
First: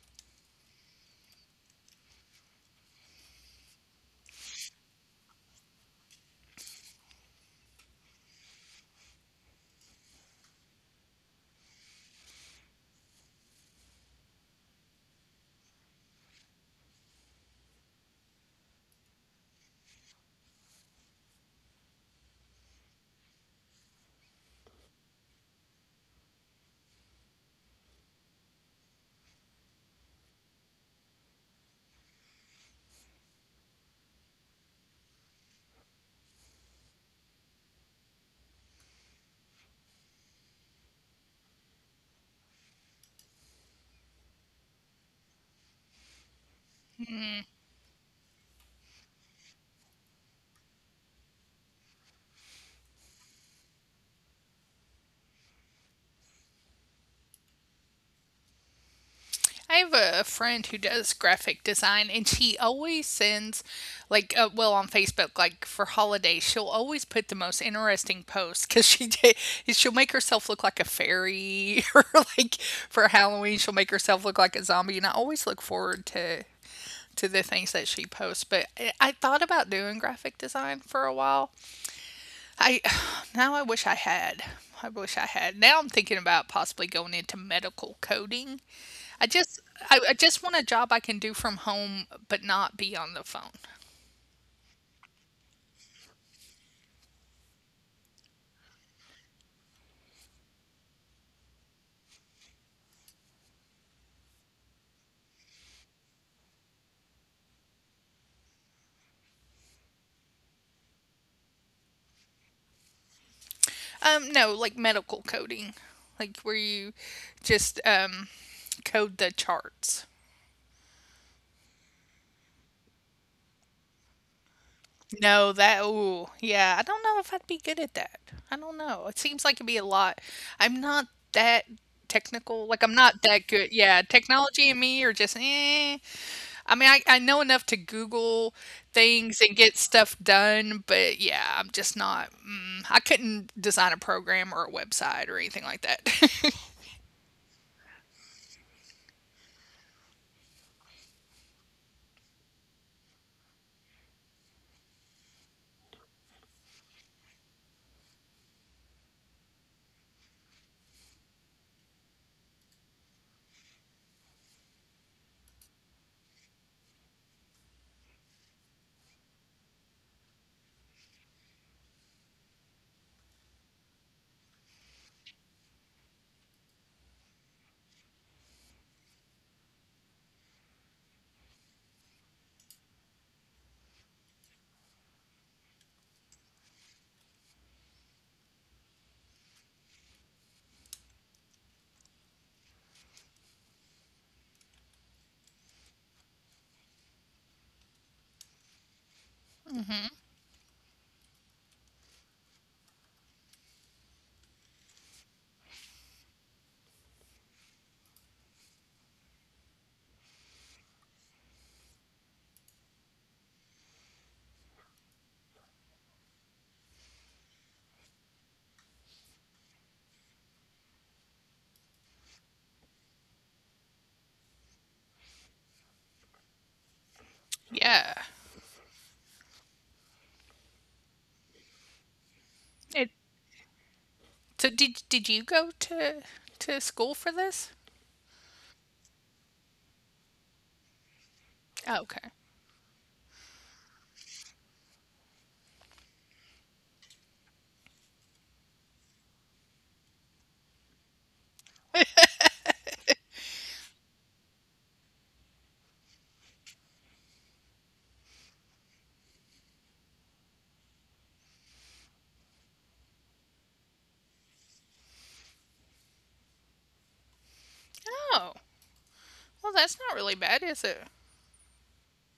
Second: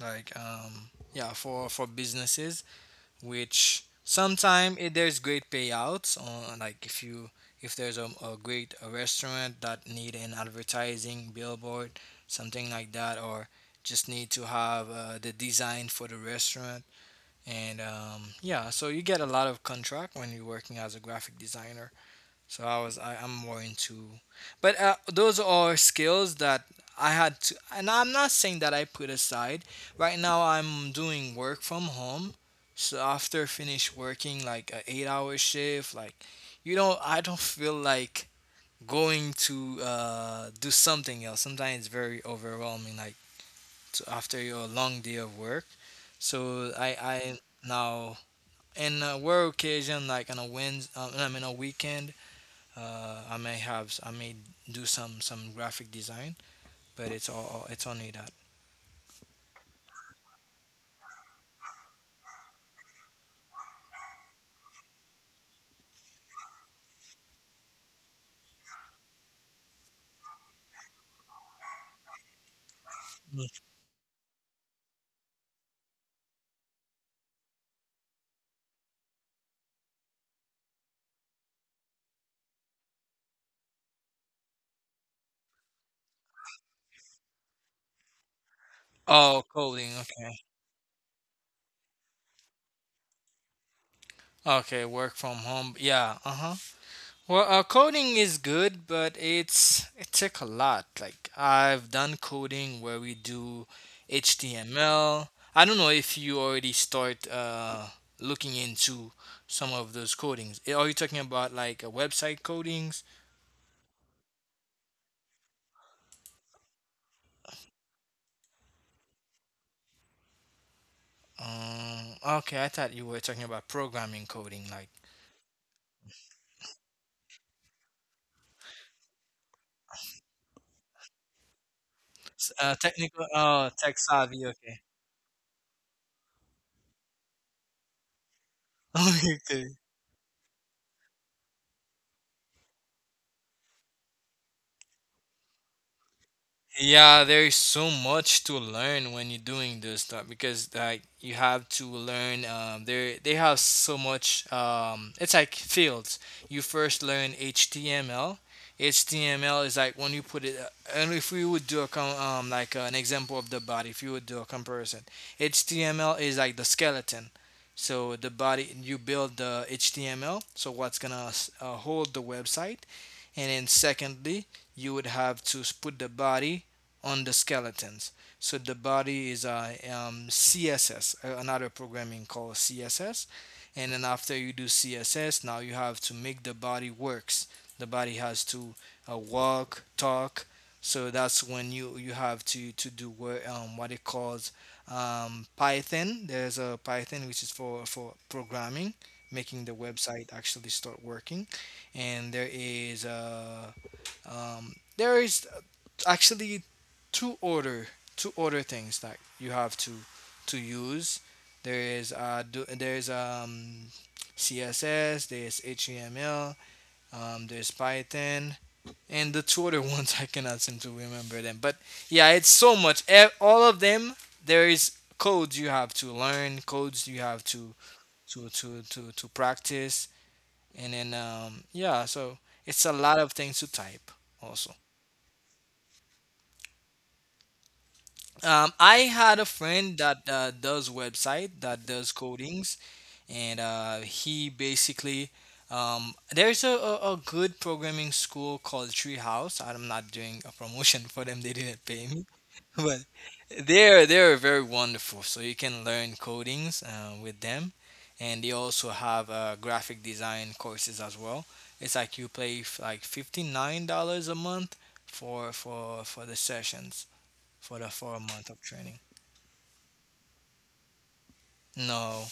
like, um, yeah, for for businesses, which sometimes there's great payouts on, like if you, if there's a, a great, a restaurant that need an advertising billboard, something like that, or just need to have uh, the design for the restaurant. And um, yeah, so you get a lot of contract when you're working as a graphic designer. So I was I, I'm more into, but uh, those are skills that I had to, and I'm not saying that I put aside. Right now I'm doing work from home, so after finish working like a eight hour shift, like you know I don't feel like going to uh, do something else. Sometimes it's very overwhelming, like to, after your long day of work. So I I
Mm.
now, in a rare occasion like on a Wednesday, um, I mean a weekend. Uh, I may have I may do some some graphic design, but it's all it's only that.
I have a friend who does graphic design, and she always sends, like, uh, well, on Facebook, like for holidays, she'll always put the most interesting posts because she did. She'll make herself look like a fairy, or like for
Mm.
Halloween, she'll make herself look like a zombie, and I always look forward to to the things that she posts. But I- thought about doing graphic design for a while. I now I wish I had. I wish I had. Now I'm thinking about possibly going into medical coding. I
Oh,
just
coding.
I, I just want a job I can do from home but not be on the phone.
Okay. Okay, work from home. Yeah. Uh-huh. Well, uh, coding is good, but it's it took a lot. Like I've done coding where we do H T M L. I don't know if you already start uh looking into some of those codings. Eh, Are you talking about like a website codings?
Um no, like medical coding. Like where you just um code the charts.
Um, okay, I thought you were talking about programming coding, like.
No, that ooh, yeah. I don't know if I'd be good at that. I don't know. It seems like it'd be a lot. I'm not that
S-
technical.
Uh,
Like I'm not
technical.
that good.
Oh, tech
Yeah,
savvy.
technology and
Okay.
me are just eh. I mean, I, I know enough to Google things
Okay.
and
Okay.
get stuff done, but yeah, I'm just not. Mm, I couldn't design a program or a website or anything like that.
Yeah, there is so much to learn when you're doing this stuff, because like you have to learn, um there they have so much, um it's like fields. You first learn H T M L. H T M L is like when you put it, uh, and if we would do a com- um like, uh, an example of the body, if you would do a comparison. H T M L is like the skeleton. So the body, you build the H T M L, so what's gonna s- uh, hold the website, and then, secondly, you would have to put the body on the skeletons, so the body is a, um, CSS, another programming called CSS. And then after you do CSS, now you have to make the body works. The body has to, uh, walk, talk. So that's when you you have to to do, what, um, what it calls, um, Python. There's a Python, which is for for programming, making the website actually start working. And there is, uh um there is, actually, two order two order things that you have to to use. There is, uh do, there's, um C S S, there's H T M L, um, there's Python, and the two other ones I cannot seem to remember them. But yeah, it's so much. E- All of them, there is codes you have to learn, codes you have to
Yeah.
to to to, to practice, and then, um, yeah, so it's a
It,
lot of things to type
so
also.
did did you go to to school for this?
um, I had a friend that, uh, does website, that
Oh,
does
okay.
codings. And uh, he basically, um, there's a, a, a good programming school called Treehouse. I'm not doing a promotion for them, they didn't pay me but they're they're very wonderful. So you can learn codings, uh, with them, and they also have, uh, graphic design courses as well. It's like you pay, f- like, fifty nine dollars a month, for for for the sessions, for the for a
Oh,
month of training.
well, that's not really bad, is it?
No,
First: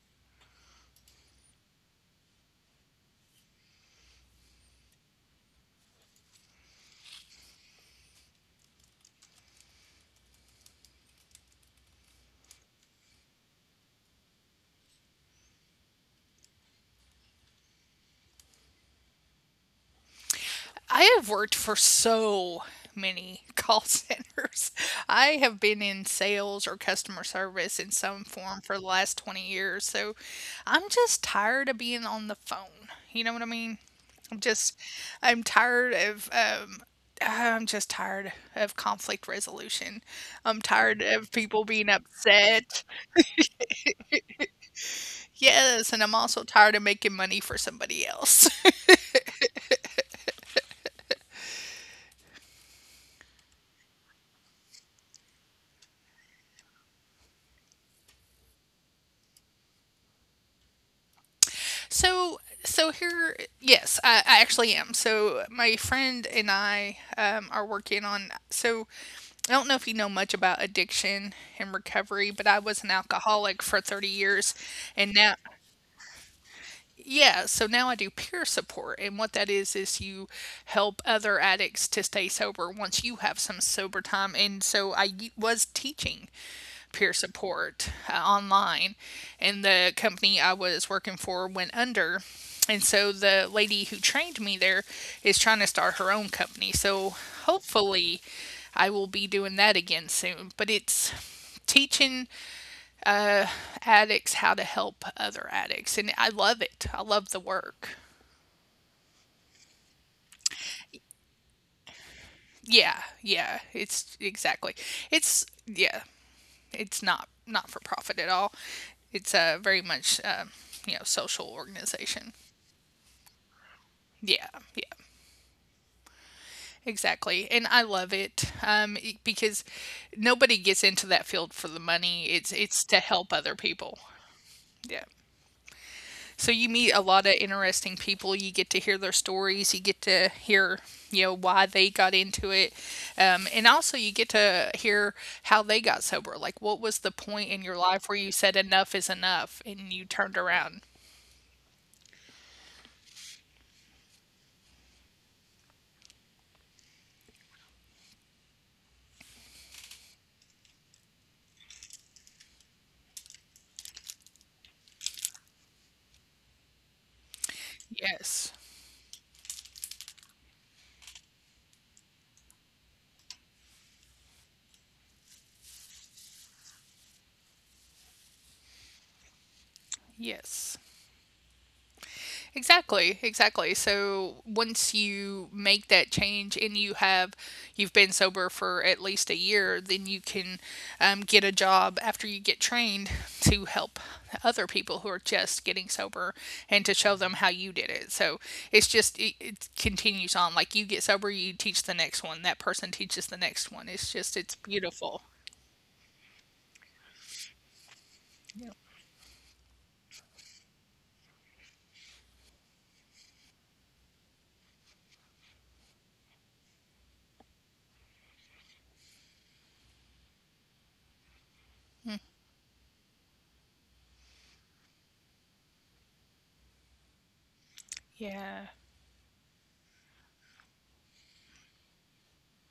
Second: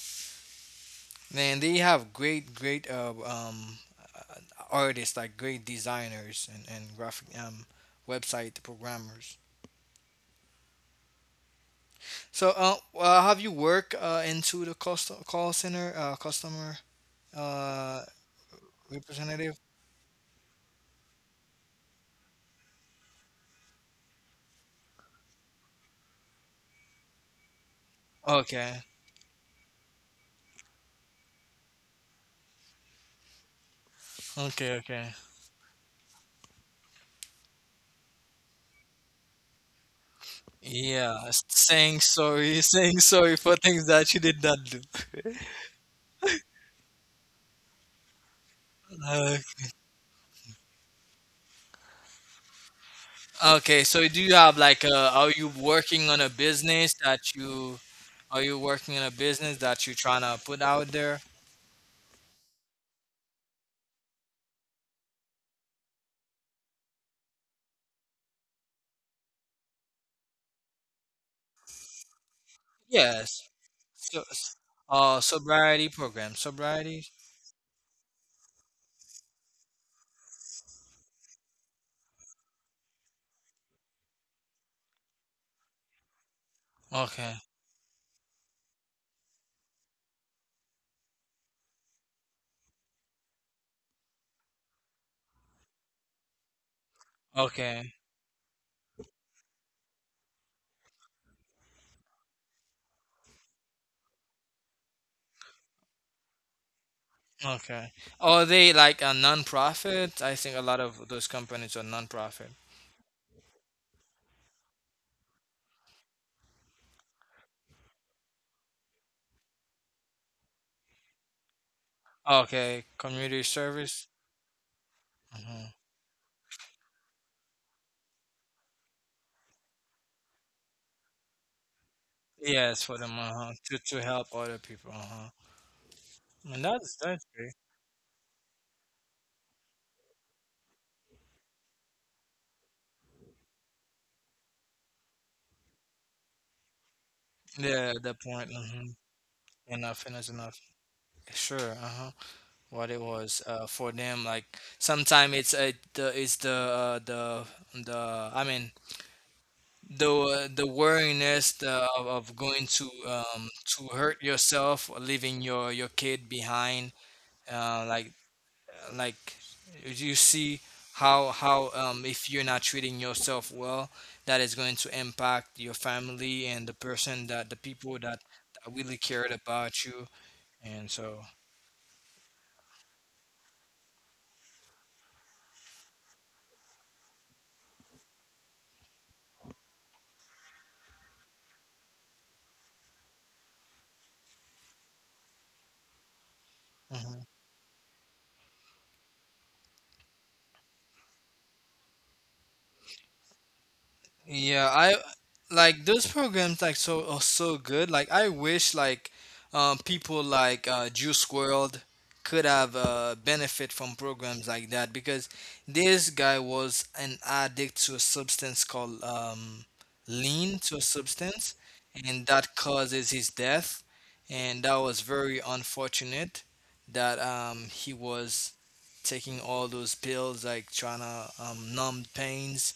man, they have great great uh, um uh, artists, like great designers, and and graphic, um website programmers. So, uh, uh, have you worked, uh, into the cost- call center, uh, customer, Uh, representative.
I have worked for so many call centers. I have been in sales or customer service in some form
Okay,
for the last twenty years. So I'm just tired of being on the phone. You know what I mean? I'm
okay,
just,
okay.
I'm tired of, um, I'm just tired of conflict resolution. I'm tired
Yeah,
of
s-
people being
saying sorry,
upset.
saying sorry for things that you did not do.
Yes. And I'm also tired of making money for somebody else.
Uh, okay, so do you have like, a, are you working on a business that you, are you working in a business that you're trying to put out there?
So, so, here, yes, I, I actually am. So, my friend and I um, are working on. So, I don't know if you know much about addiction and recovery, but I was an
Yes.
alcoholic for thirty
So, s-
years, and
uh,
now
sobriety program. Sobriety.
yeah, so now I do peer support, and what that is is you help other addicts to stay sober once you have some sober time. And so I y- was teaching peer
Okay,
support uh, online, and the company I was working for went under. And so the lady who trained me there is trying to start her own company. So
okay,
hopefully I will be doing that again soon. But it's teaching addicts how to help other addicts, and I love it. I love the
okay.
work.
Are they like a non-profit? I think a lot of those companies are non-profit.
Yeah, yeah, it's exactly. It's yeah, it's not not for profit at all. It's a very much um, you know social organization.
Okay, community service.
Yeah, yeah,
Hmm.
exactly. And I love it um, e- because nobody gets into that field for the money. It's
Yes,
it's
for
to
them,
help
uh-huh.
other
To to
people.
help other people,
Yeah.
uh-huh.
So
And
you
that's
meet a
that's
lot of
great.
interesting people. You get to hear their stories. You get to hear, you know, why they got into it, um, and also you get to hear how they got sober. Like, what was the point in
Yeah,
your
at that
life where
point.
you said
Hmm.
enough is enough
Enough
and
and
you
is
turned
enough.
around?
Sure, uh-huh. What it was, uh, for them, like sometimes it's, uh, the it's the, uh, the the I mean, the, uh, the wariness, the, of, of going to, um to hurt yourself, or leaving your your kid behind. Uh, like,
Yes,
like you see, how how, um, if you're not treating yourself well, that is going to impact your family and the person that the people that, that really cared about you,
yes.
and so.
Exactly, exactly. So once you make that change and you have you've been sober for at least a year, then you can um, get a job after you get trained to help other people who are just getting sober and to show them how you did it. So it's just it, it continues on. Like you get sober, you teach the next one. That person teaches the next one. It's just it's
Yeah, I
beautiful.
like those programs, like, so are so good. Like I wish, like, um, people like, uh, Juice World, could have uh, benefit from programs like that, because this guy was an addict to a substance called, um, lean, to a substance, and that causes his death. And that was very unfortunate that, um, he was
Yeah.
taking all those pills, like trying to, um, numb pains,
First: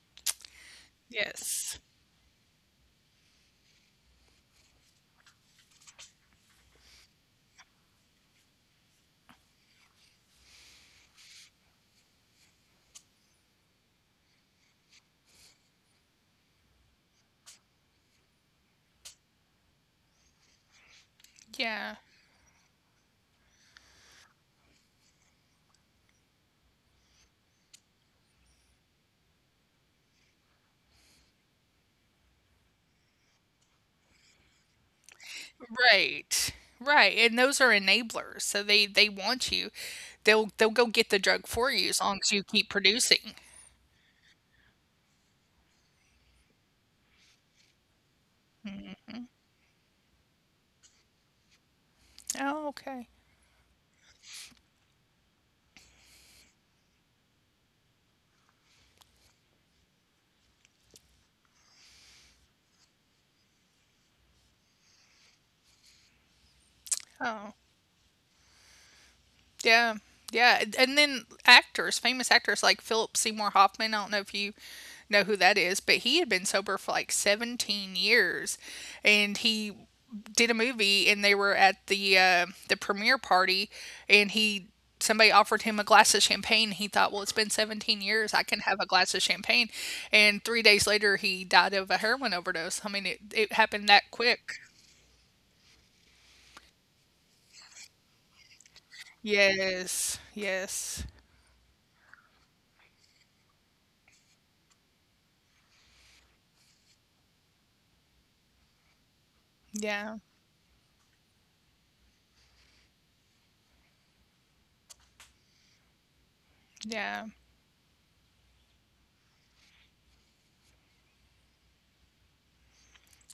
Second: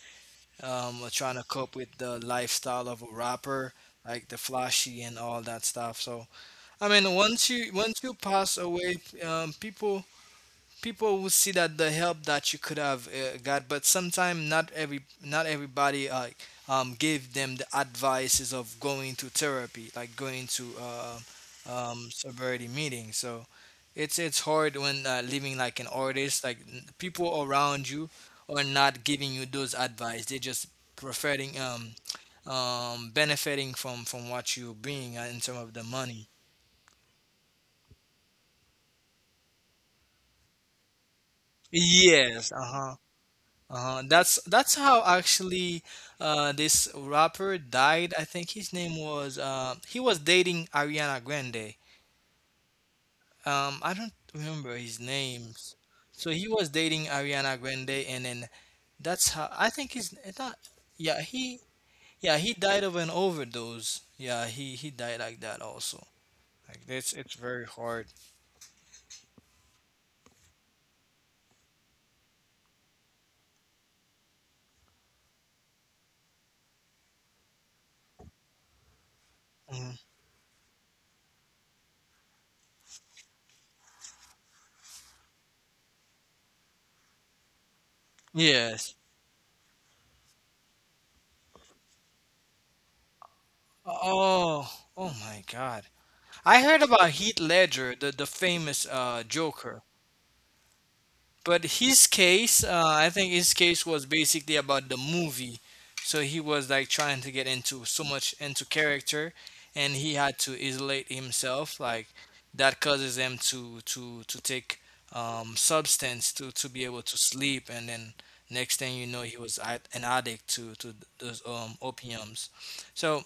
um, uh, trying to cope
Yes.
with the lifestyle of a rapper, like the flashy and all that stuff. So I mean, once you once you pass away, um, people people will see that the help that you could have, uh, got. But sometimes not every not everybody, uh, um, give them the advices of going to therapy, like going to, uh,
Yeah.
um, sobriety meeting. So it's it's hard when, uh, living like an artist, like, n- people around you are not giving you those advice. They're just profiting, um um benefiting from from what you're being, uh, in terms of the money.
Right. Right, and those are enablers, so they they want you. They'll they'll go get the drug for you as long as you
Yes,
keep
uh-huh.
producing.
Uh-huh. That's that's how, actually, uh, this rapper died. I think his name was, uh, he was dating Ariana Grande.
Oh, okay.
Um, I don't remember his name. So he was dating Ariana Grande, and then, that's how, I think he's it's not. Yeah, he yeah he died of an overdose. Yeah, he he died like that also. Like it's it's
Oh.
very hard.
Yeah. Yeah. And and then actors, famous actors like Philip Seymour Hoffman, I don't know if you know who that is, but he had been sober for like seventeen years and he
Mhm.
did a movie and they were at the uh, the premiere party and he somebody offered him a glass of champagne. He thought, well, it's been seventeen years, I can have a
Yes.
glass of champagne. And three days later he died of a heroin overdose. I mean it, it happened that quick.
Oh, oh my God! I heard about Heath Ledger, the the famous uh Joker.
Yes, yes.
But his case, uh, I think his case was basically about the movie. So he was, like, trying to get into so much into character, and
Yeah,
he had to isolate himself. Like that causes him to to to take, um, substance, to to be able to
yeah,
sleep, and then next thing you know, he was ad- an addict to to those, um, opiums. So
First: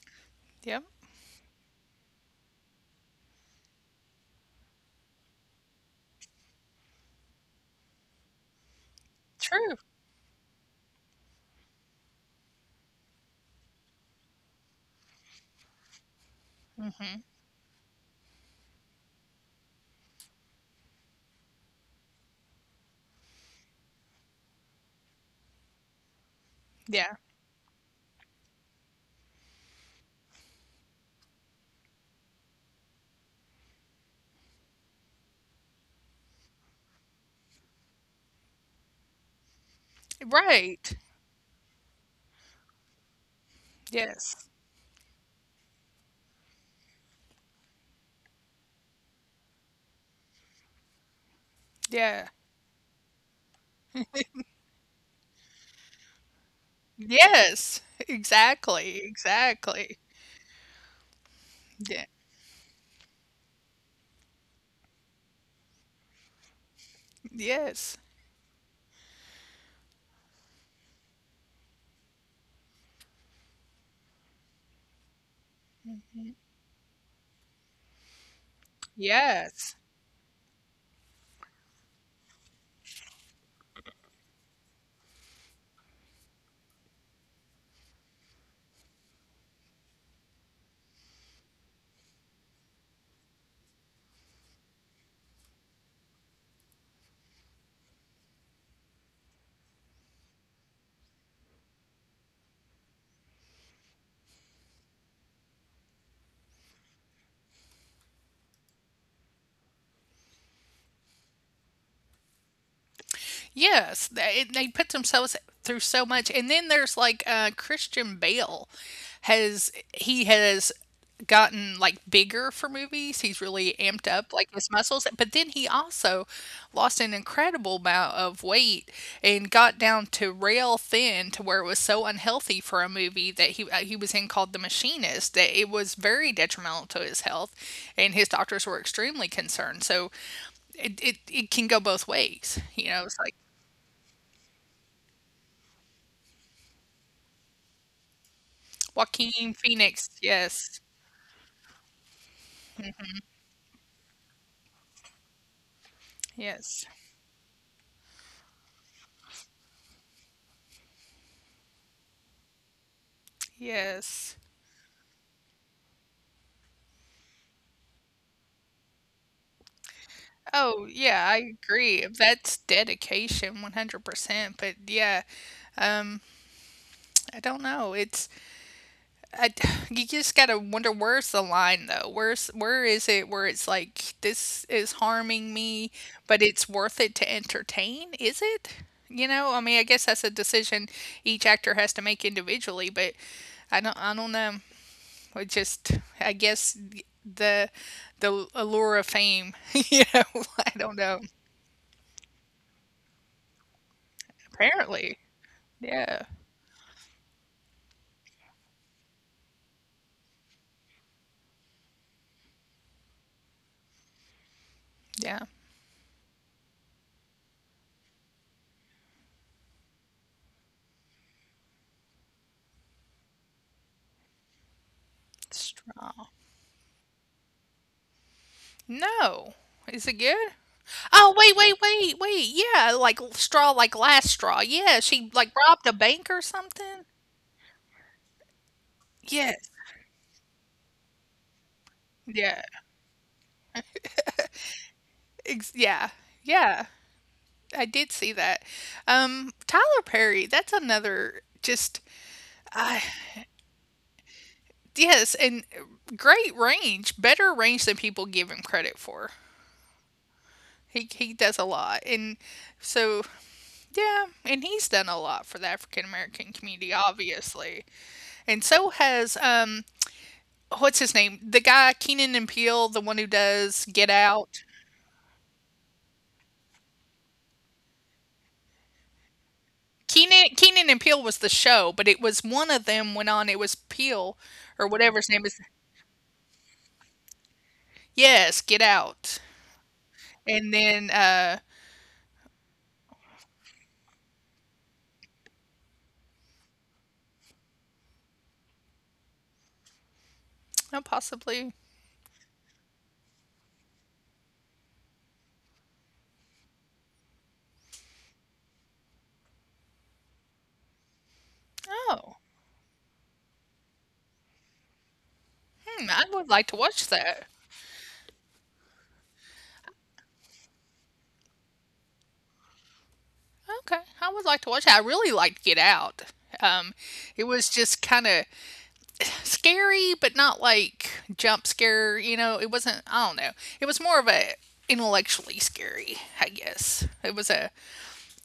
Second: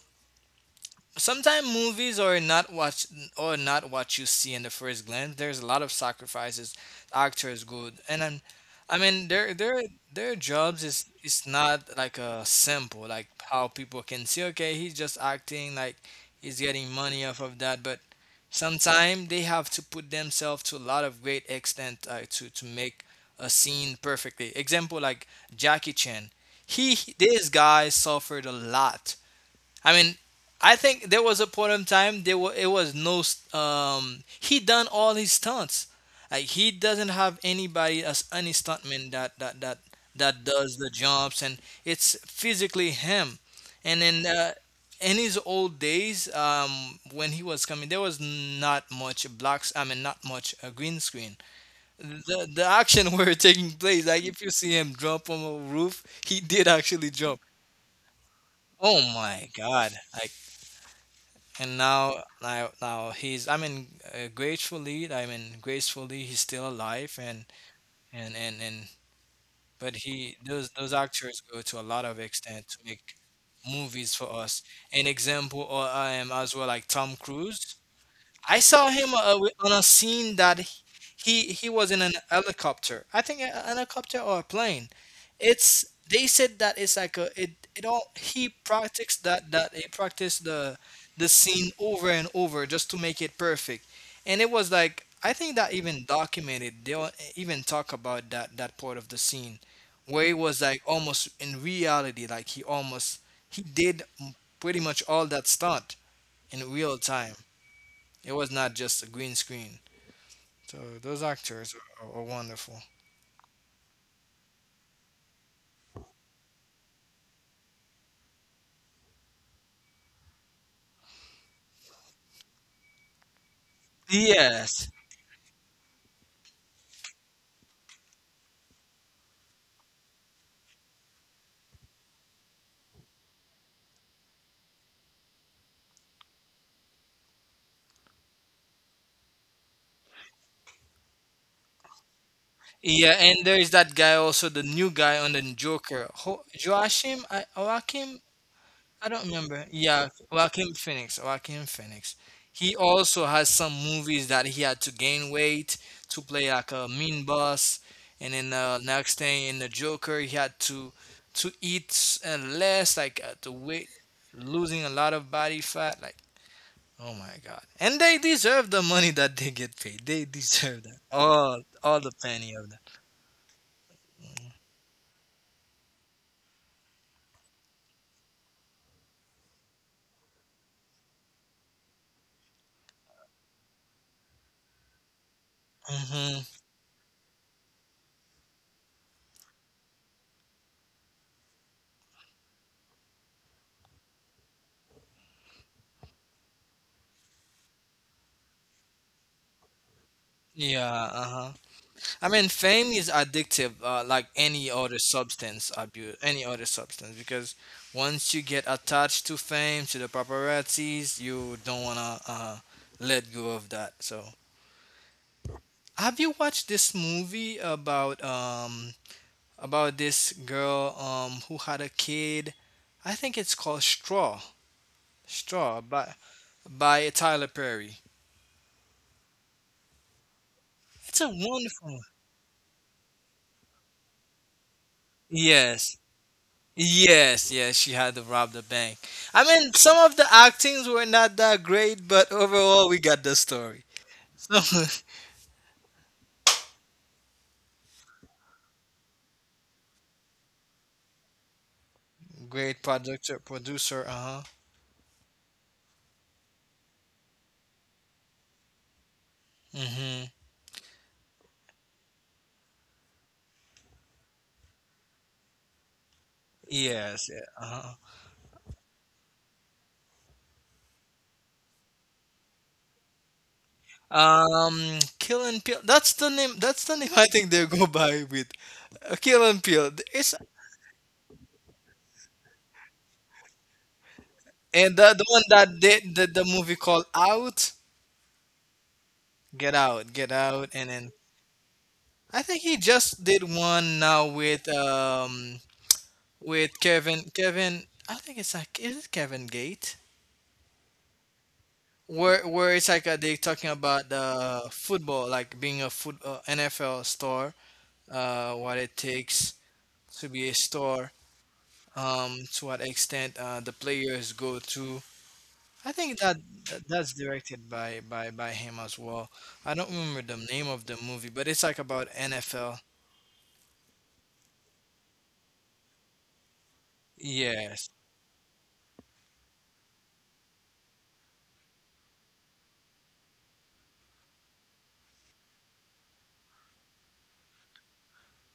yep.
sometimes movies are not what or not what you see in the first glance. There's a lot of sacrifices actors go, and then, I mean their their
True.
their jobs is, it's not like a simple, like how people can see. Okay, he's just acting, like he's getting money
Mhm.
off of that, but sometimes they have to put themselves to a lot of great extent, uh, to to make a scene perfectly. Example, like Jackie Chan. He
Yeah.
This guy suffered a lot, I mean, I think there was a point in time, there was it was no, st- um he done all his stunts. Like he doesn't have anybody as any stuntman that that that that does the
Right.
jumps, and it's physically him. And then, uh,
Yes.
in his old days, um, when he was coming, there was not much blacks. I mean, not much, uh, green screen.
Yeah.
The the action were taking place. Like if you see him jump on a roof, he did actually jump.
Yes.
Oh
Exactly.
my God!
Exactly.
Like, and
Yeah.
now, now now he's, i mean uh, gratefully, I mean, gracefully, he's still alive, and
Yes.
and and and, but he those those actors go to a lot of extent to make movies for us. An example, or I am as well, like Tom Cruise. I saw him, uh, wi- on a
Yes.
scene that h- he he was in an helicopter. I think a a helicopter or a plane. It's, they said that it's like a, it it all he practiced, that that he practiced the the scene over and over, just to make it perfect. And it was like, I think that even documented. They all- even talk about that that part of the scene, where it was like almost in reality, like he almost he did pretty much all that stunt in real time. It was not just a green screen. So those actors are, are wonderful.
Yes, they, they put themselves through so much, and then there's like uh, Christian Bale has he has gotten like bigger for movies. He's really amped up like his
Yes.
muscles, but then he also lost an incredible amount of weight and got down to rail thin to where it was so unhealthy for a movie that he uh, he was in called The Machinist that it was very detrimental to his health, and his doctors were extremely concerned. So it it, it can go both ways. You
Yeah,
know, it's
and
like
there is that guy also, the new guy on the Joker, Ho- Joachim, I, Joachim, I don't
Joaquin
remember. Yeah,
Phoenix,
Joachim
yes.
Phoenix, Joachim Phoenix. He also has some movies that he had to gain weight to play like a
Yes.
mean boss. And then, uh, next thing in the Joker, he had to to eat, uh, less, like, uh, to weight,
Yes.
losing a lot of body fat. Like, oh my God. And they deserve the money that they get paid. They deserve
Oh,
that.
yeah, I
All, all the
agree.
penny
That's
of that.
dedication one hundred percent, but yeah, um, I don't know. It's I you just gotta wonder, where's the line though? Where's where is it where it's like, this is harming me,
Hmm.
but it's worth it to entertain? Is it? You know, I mean, I guess that's a decision each actor has to make individually, but I don't I don't know. It just, I guess, the the allure of fame. You know, I
Yeah.
don't
Uh
know.
huh. I mean, fame is addictive, uh, like any other
Apparently,
substance abuse,
yeah,
any other substance, because once you get attached to fame, to the paparazzis, you don't wanna, uh, let go of that. So,
yeah,
have you watched this movie about, um about this girl, um who had a kid? I think it's called Straw. Straw, but
straw.
by Tyler Perry.
No, is it good?
It's a
Oh, wait, wait,
wonderful.
wait, wait. Yeah, like straw, like last straw. Yeah, she like robbed
Yes.
a bank or something.
Yes, yes, she had to rob the bank. I mean,
Yes.
some of the actings were not that great, but
Yeah.
overall, we got the story. So,
Ex- yeah. Yeah. I did see that. Um, Tyler Perry, that's another just
great producer, producer, uh huh.
yes, and great range, better range than people give him credit for.
Mm-hmm.
He he does a lot, and so yeah, and he's done a lot for the African American community,
Yes, yeah, uh-huh.
obviously, and so has um what's his name, the guy Keenan and Peele, the one who does Get Out.
Um, Kill and Peel. That's the name. That's the name. I think they go by with, uh, Kill and Peel. It's,
Keenan Keenan and Peele was the show, but it was one of them went on. It was Peele
and
or
the, the
whatever his
one
name is.
that did the, the movie called Out.
Yes, Get Out,
Get out, get out,
and
and then
then uh,
I think he just did one now with um with Kevin Kevin, I think it's like, is it Kevin Gate,
oh, possibly
where where it's like uh, they talking about the football, like being a foot uh, N F L star, uh what it takes to be a star, um
oh,
to what extent uh the players go through. I think
hmm, I
that
would like to
that- that's
watch that.
directed by by by him as well. I don't remember the name of the movie, but it's like about N F L.
Okay, I would like to watch it. I really liked Get Out. Um, it was
Yes.
just kind of scary, but not like jump scare, you know. It wasn't, I don't know. It was more of a intellectually scary, I guess. It was a,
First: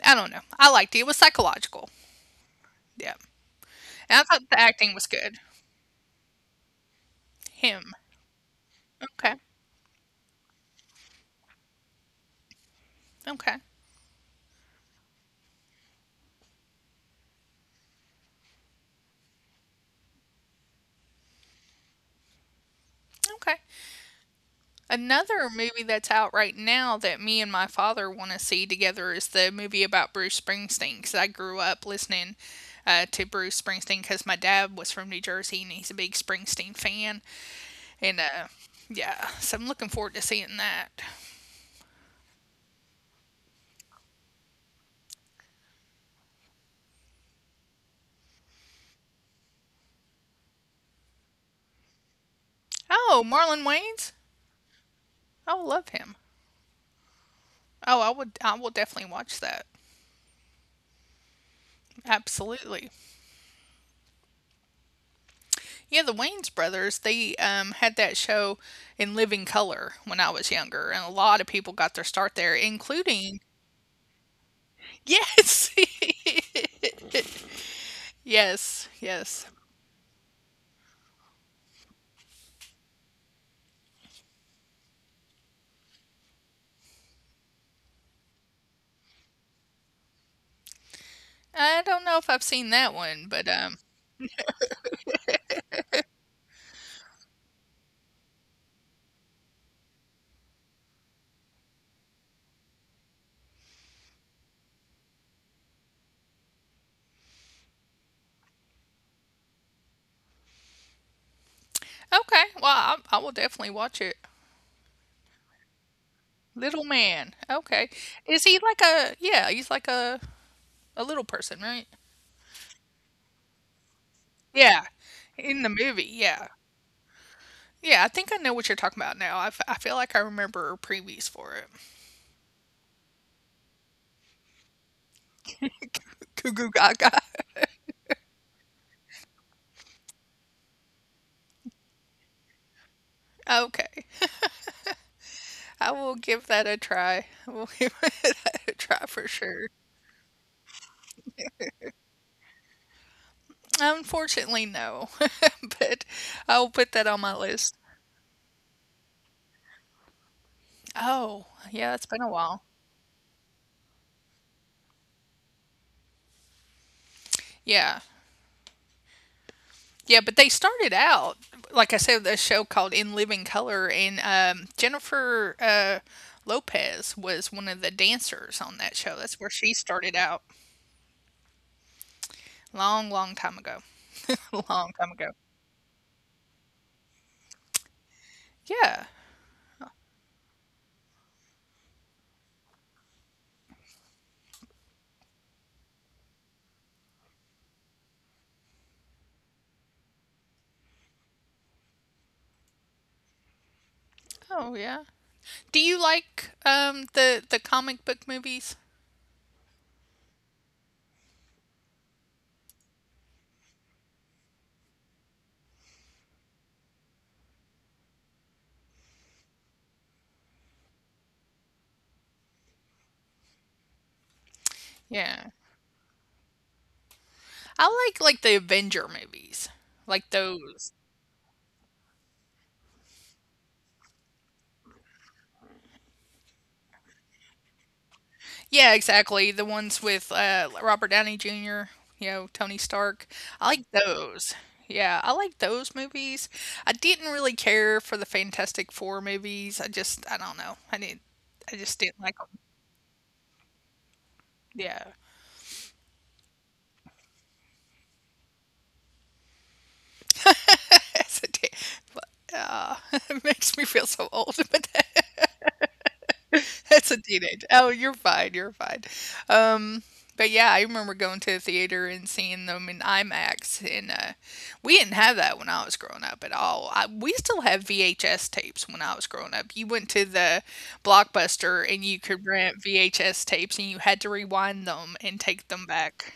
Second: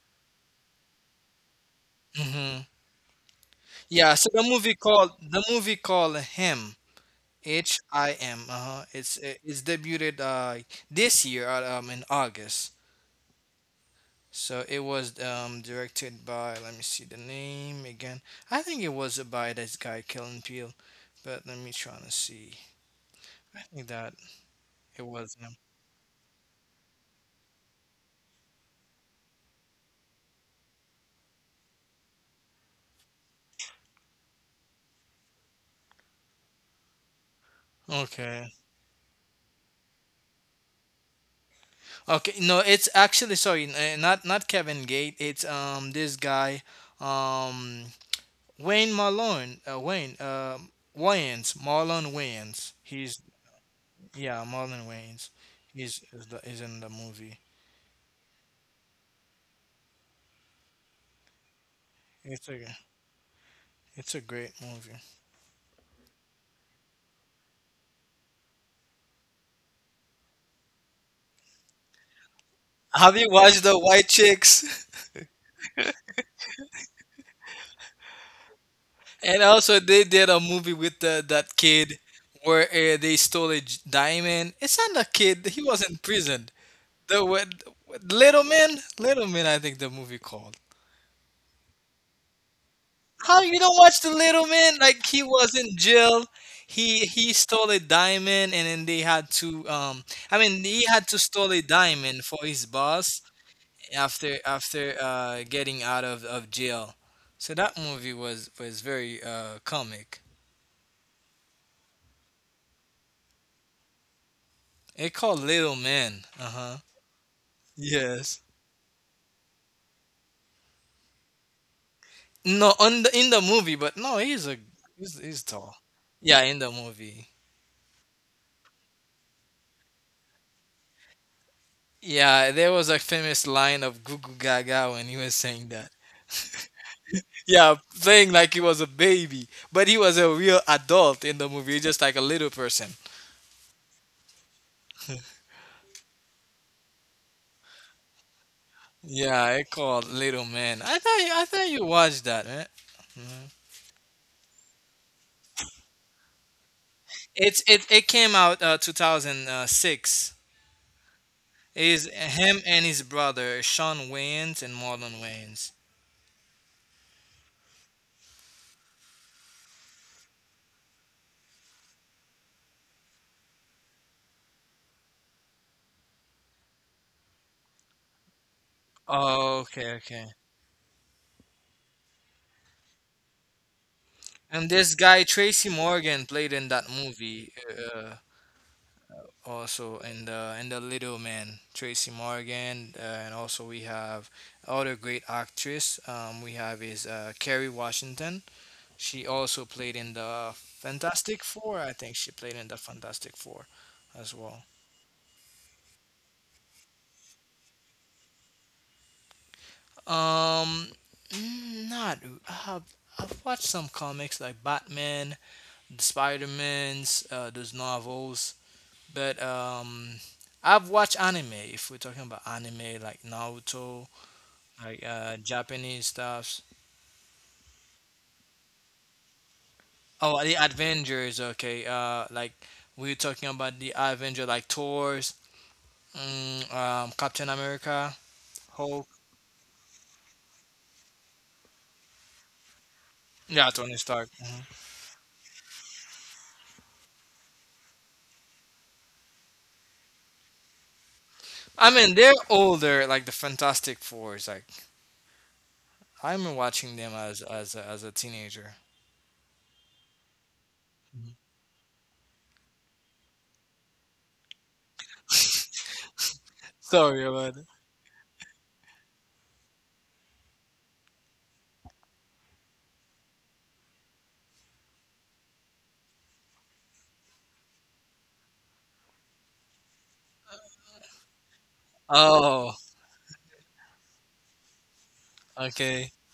I don't know. I liked it. It was psychological.
Hmm.
Yeah.
Yeah,
And I
so the
thought the
movie
acting was
called
good.
the movie called Him, H
Him.
I M. Uh-huh. It's uh,
Okay.
it's debuted uh this year, uh, um in August.
Okay.
So it was um directed by, let me see the name again. I think it was by this guy Kellen Peele, but let me try to see.
Okay.
I think that it was
Another
him.
movie that's out right now that me and my father want to see together is the movie about Bruce Springsteen because I grew up listening uh, to Bruce Springsteen because my dad was from New Jersey and he's a big Springsteen fan. And uh,
Okay.
yeah, so I'm looking forward to seeing that.
Okay. No, it's actually sorry, n- uh, not not Kevin Gate. It's um this guy. Um. Wayne Marlon, uh, Wayne, uh, Wayans, Marlon Wayans. He's
Oh, Marlon Wayans.
yeah, Marlon Wayans.
I love
He's
him.
is, the, is in the movie.
Oh, I would. I will definitely watch that.
It's a
Absolutely.
it's a great movie.
Yeah, the Wayans brothers. They um, had that show In Living Color when I was younger, and a lot of people got their start there,
Have you
including
watched the White Chicks?
yes, yes,
And
yes.
also, they did a movie with the, that kid, where uh, they stole a j- diamond. It's not a kid; he was in prison. The what, Little Man, Little Man, I think the movie called.
I don't know if I've seen that one,
How
but
you don't
um,
watch The Little Man? Like he was in jail. He he stole a diamond, and then they had to. Um, I mean, he had to stole a diamond for his boss after after uh getting out of of jail. So that movie was was very uh comic.
okay. Well, I, I will definitely watch it.
It called Little Man. Uh huh.
Little man. Okay.
Yes.
Is he like a, yeah, he's like a, a little person, right?
No, on the, in the movie, but no, he's a
Yeah,
he's, he's
in the
tall.
movie,
Yeah,
yeah.
in the movie.
Yeah, I think I know what you're talking about now. I, f I feel like I remember previews for it.
Yeah, there was a famous line of Goo Goo Gaga when he was saying.
Goo Goo Gaga.
Yeah, playing like he was a baby, but he was a real adult in the movie, just like a little person.
Okay, I will give that a try. I will give that a try for
Yeah, it
sure.
called Little Man. I thought you, I thought you watched that, man. Mhm.
Unfortunately, no, but I'll put that on my
It's
list.
it it came out uh, two thousand six.
Oh, yeah, it's
Is
been a while.
him and his brother Sean Wayans and Marlon Wayans.
Yeah. Yeah, but they started out, like I said, the show called In Living Color, and um, Jennifer uh, Lopez was one of the dancers on that show. That's where
Oh,
she
okay,
started
okay.
out. Long, long time ago.
And
Long
this
time
guy
ago.
Tracy Morgan played in that movie. Uh,
Yeah.
also, and uh, and the little man Tracy Morgan, uh, and also we have other great actress, um, we have is uh, Kerry Washington. She also played in the Fantastic Four. I think she played in the Fantastic Four as well
Oh, yeah. Do you like um the the comic book movies?
um mm, not. I've, I've watched some comics like Batman, the Spider-Man's, uh, those novels, but um I've watched anime, if we're talking about anime like Naruto, like uh
Yeah.
Japanese stuffs.
I like like the Avenger movies. Like
Oh, the
those.
Avengers. Okay, uh, like we were talking about the Avenger, like Thor's, mm, um, Captain America,
Yeah,
Hulk.
exactly. The ones with uh Robert Downey Junior, you know, Tony Stark. I
Yeah,
like
Tony Stark.
those.
Mhm.
Yeah, I like those movies. I didn't really care for the Fantastic Four movies. I just I don't know. I didn't I
I
just
mean,
didn't
they're
like them.
older, like the Fantastic Fours. Like
Yeah.
I remember watching them as as a, as a teenager.
As a da- Ah, it makes me feel so old. But. That's a
Sorry about
teenage
it.
Oh, you're fine, you're fine. Um, but yeah, I remember going to the theater and seeing them in IMAX, and uh, we didn't have that when I was growing up at all. I, we still have V H S tapes when I was growing up. You went to the Blockbuster and you could
Oh,
rent V H S tapes, and you had to rewind them and take them
okay.
back.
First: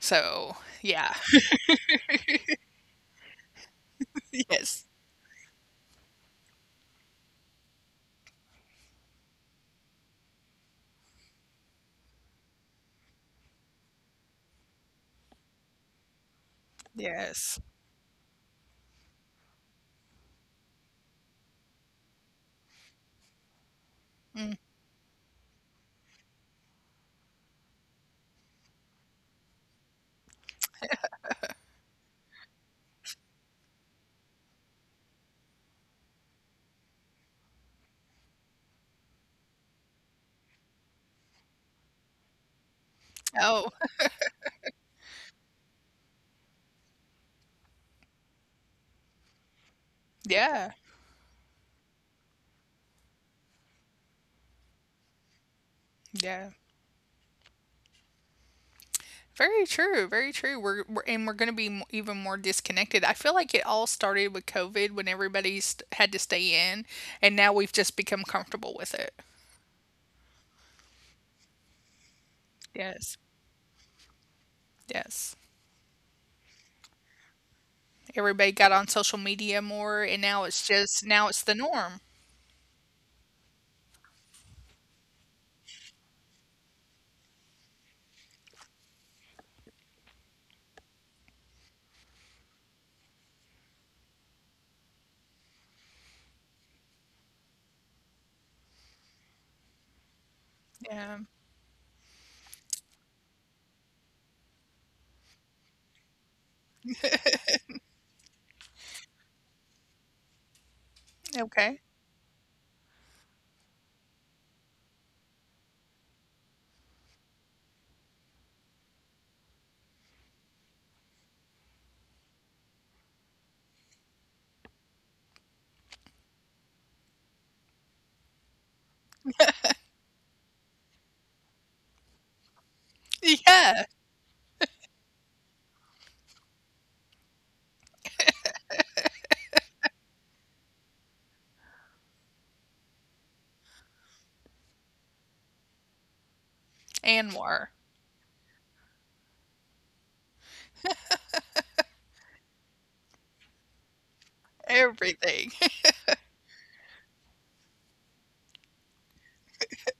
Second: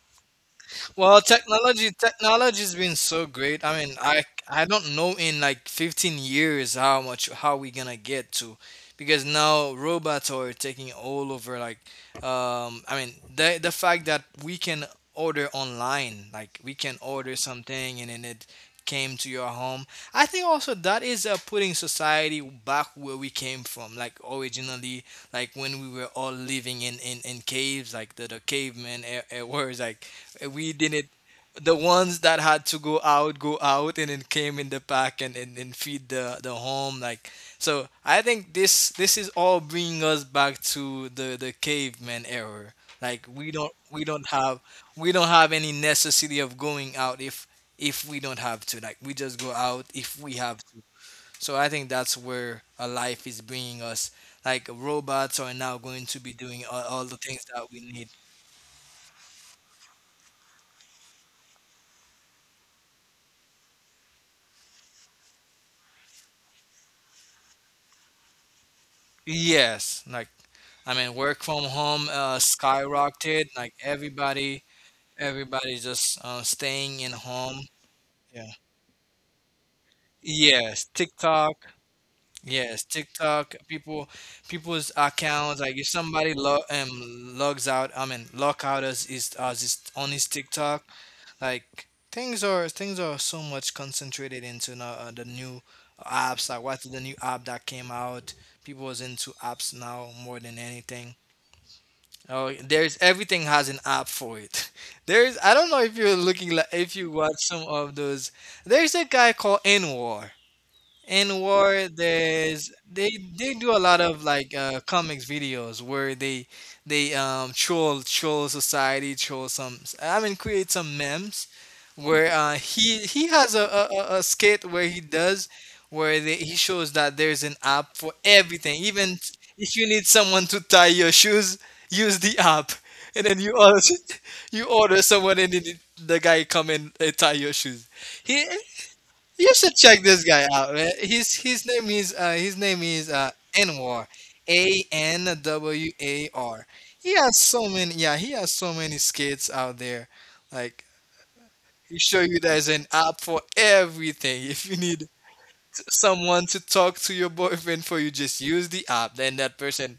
So yeah,
Well, technology technology's been so great. I mean, I I
yes,
don't know in like fifteen years how much how we gonna get to, because now robots are taking all over, like, um I mean, the the fact that we can order online, like we can order
yes.
something and then it came to your home. I think also that is, uh, putting society back where we came from, like
Mm.
originally, like when we were all living in in, in caves, like the, the cavemen e- e- were like, uh, We didn't. The ones that had to go out, go out, and it came in the pack and, and, and feed the, the home. Like, so I think this this is all bringing us back to the the caveman era. Like we
Oh,
don't we don't have, we don't have any necessity of going out if if we don't have to. Like we just go out if we have
yeah,
to. So I think that's where a life is bringing us. Like robots are now going to be
yeah.
doing all, all the things that we need.
Very true, very true. We're, we're and we're going to be m- even more disconnected. I feel like it all started with COVID when everybody st- had to stay in, and now we've just become comfortable with it.
Yes, like, I mean, work from home, uh,
Yes,
skyrocketed. Like everybody,
yes.
everybody just, uh, staying in home. Yeah.
Everybody got on social media more, and now it's
Yes,
just now it's
TikTok.
the norm.
Yes, TikTok. People, people's accounts. Like if somebody log um logs out, I mean, log out as is as is on his TikTok. Like things are things are so much concentrated into now, uh, the new apps. Like what's the new app that came out? People is into apps now more than anything.
Yeah.
Oh, there's, everything has an app for it. There's, I don't know if you're looking like, if you watch some of those. There's a guy called Anwar. In
Okay.
war there's they they do a lot of like uh comics videos where they they um troll troll society, troll some I mean create some memes where, uh he he has a a, a a skit where he does, where they, he shows that there's an app for everything, even if you need someone to tie your shoes, use the app, and then you order.
Yeah.
You order someone, and then the the guy come and, uh, tie your shoes. He You should check this guy out, man. His his name is uh, his name is uh, Anwar, A N W A R. He
And
has so
more
many. Yeah, he has so many skits out there. Like he show you there's an app for everything. If you need, t-
everything.
someone to talk to your boyfriend for you, just use the app. Then that person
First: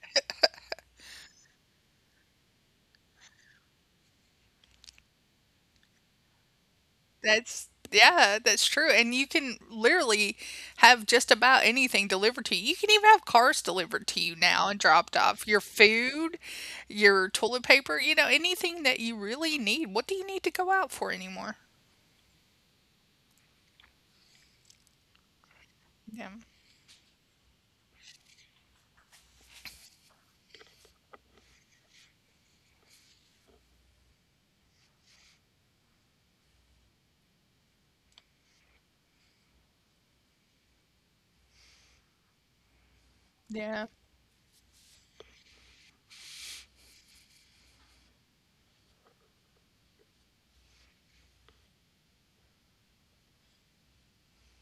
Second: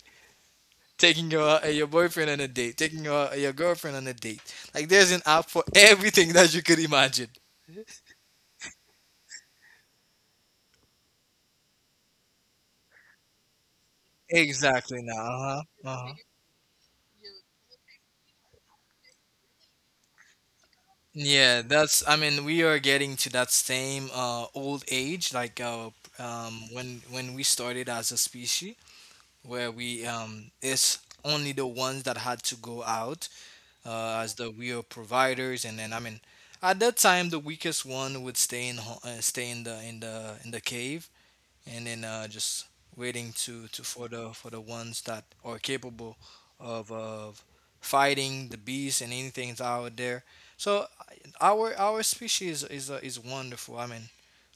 taking your, uh, your boyfriend on a date, taking your your girlfriend on a date. Like there's an app for everything, that you could imagine.
That's yeah, that's true. And you can literally have just about anything delivered to you. You can even have cars delivered to you now and
Exactly now.
dropped off.
Uh
Your
huh. Uh huh.
food, your toilet paper, you know, anything that you really need. What do you need to go out for anymore?
Yeah, that's, I mean, we are getting to that same, uh, old age, like, uh,
Yeah.
um, when when we started as a species, where we, um, it's only the ones that had to go out, uh, as the real providers, and then, I mean, at that time, the weakest one would stay in ho- uh, stay in the in the in the cave, and then, uh, just waiting to, to
Yeah.
for the, for the ones that are capable of of fighting the beast and anything that's out there. So our our species is, uh, is wonderful. I mean,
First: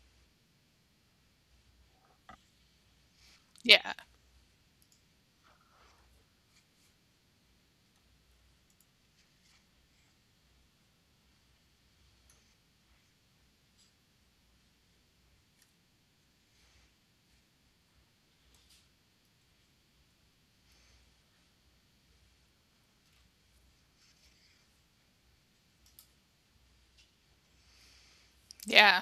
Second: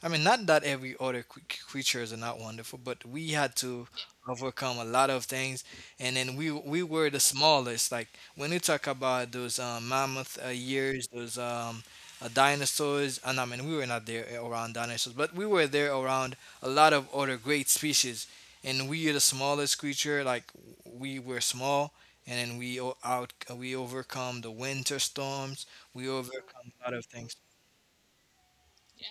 I mean not that every other cre- creatures are not wonderful, but we had to
Yeah.
overcome a lot of things, and then we we were the smallest. Like when you talk about those, um, mammoth, uh, years, those, um, uh, dinosaurs, and I mean we were not there around dinosaurs, but we were there around a lot of other great species, and we are the smallest creature. Like we were small, and then we o- out we overcome the winter storms. We overcome a lot of things.
Yeah.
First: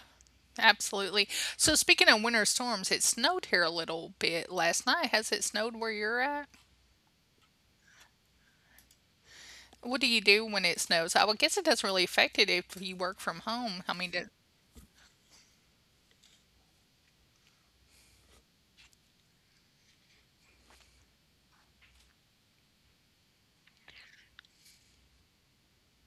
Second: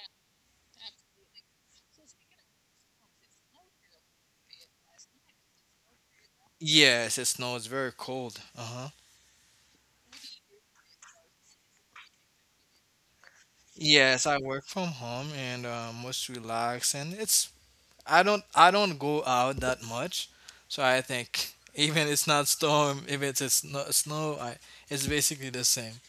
Absolutely. So speaking of winter storms, it snowed here a little bit last night. Has it snowed where you're at?
Yes, it snows. Very cold. Uh huh.
What do you do when it snows? I would guess it doesn't really affect it if you work from home. I mean,
Yes, I work from home and, uh, most relaxed, and it's, I don't, I don't go out that much, so I think even it's not storm, if it's a snow, snow, I, it's basically the same.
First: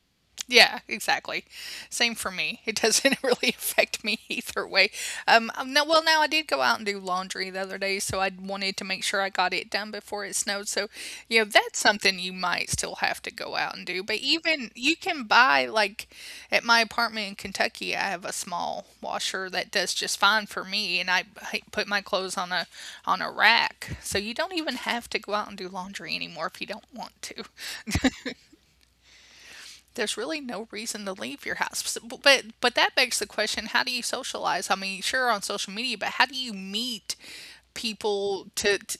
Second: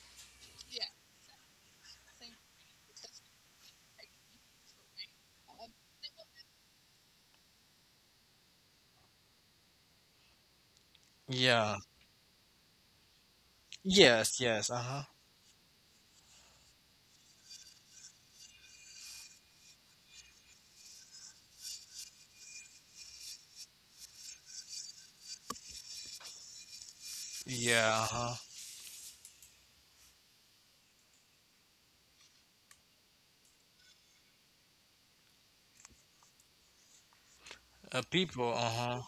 yeah, exactly. Same for me. It doesn't really affect me either way. Um, um, no, well, now I did go out and do laundry the other day, so I wanted to make sure I got it done before it snowed. So, you know,
Yeah.
that's something you might still have to go out and do. But
Yes. Yes.
even
Uh
you
huh.
can buy like at my apartment in Kentucky, I have a small washer that does just fine for me, and I I put my clothes on a on a rack. So you don't even have to go out and do laundry anymore if you don't want to
Yeah. Uh huh.
there's really no reason to leave your house. So- b- But but that begs the question, how do you socialize? I mean, sure on social media, but how do you meet
Uh, people,
people to,
uh-huh.
to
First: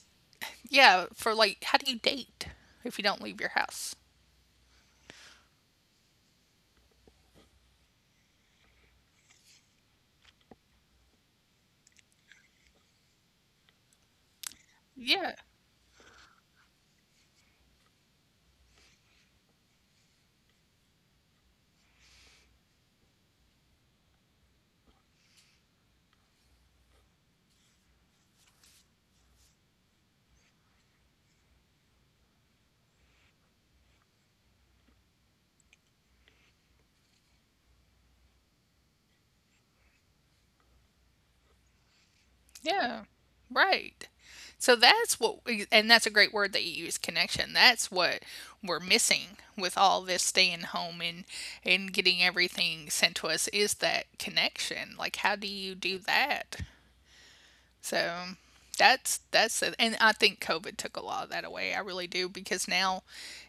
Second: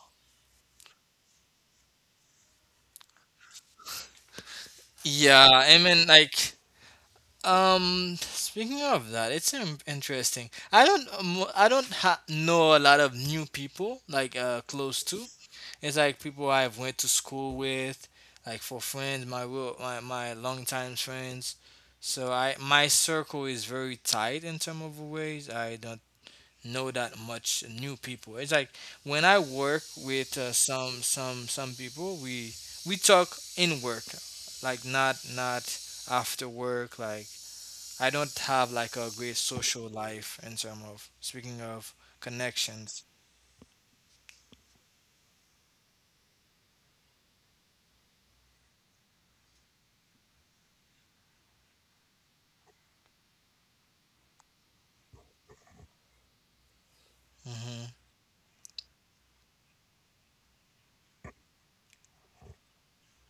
yeah, for like how do you date if you don't leave your house?
Yeah, I mean, like, um, speaking of that, it's in- interesting. I don't, um, I don't ha know a lot of new people like, uh close to.
Yeah.
It's like people I've went to school with, like for friends, my real, my, my longtime friends. So I, my circle is very tight in some of ways. I don't know that much new people. It's like when I work with, uh, some some some people, we we talk in work, like not, not after work. Like I don't have like a great social life in terms of speaking of
Yeah.
connections.
Right. So that's what we- and that's a great word that you use, connection. That's what we're missing with all this staying home and and getting everything sent to us is that connection. Like how do you do that?
Hmm.
So that's that's it. And I think COVID took a lot of that away. I really do because now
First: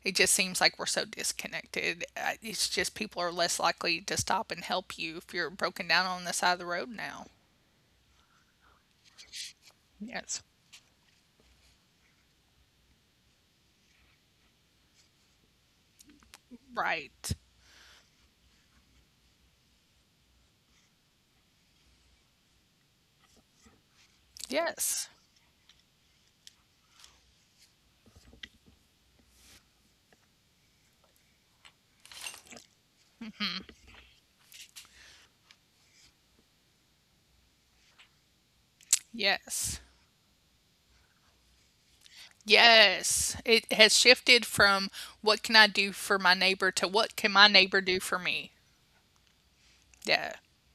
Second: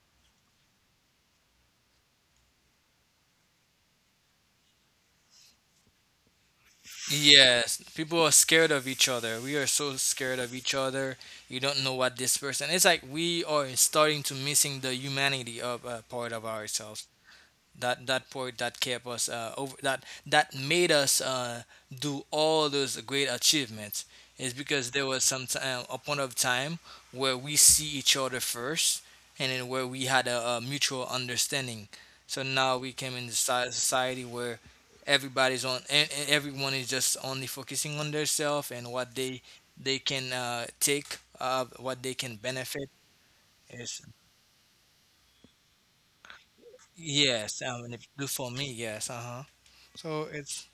it just seems like we're so disconnected. Uh, It's just people are less likely to stop and help you if you're broken down on the side of the road now.
Yes, people are scared of each other. We are so scared
Yes.
of each other. You don't know what this person. It's like we are starting to missing the humanity of, uh, part of ourselves,
Right.
that, that part that kept us, uh, over that, that made us, uh, do all those great achievements, is because there
Yes.
was some time, a point of time, where we see each other first, and then where we had a, a mutual understanding. So now we came in the soci- society where everybody's on, and everyone is just only focusing on themselves and what they
Yes.
they can, uh, take, uh, what they can benefit
Yes. It has
is.
shifted from what can I do for my neighbor to what can my
yes
neighbor
um, and
do
it-
for
do
me?
for me, yes, uh-huh, so
Yeah.
it's.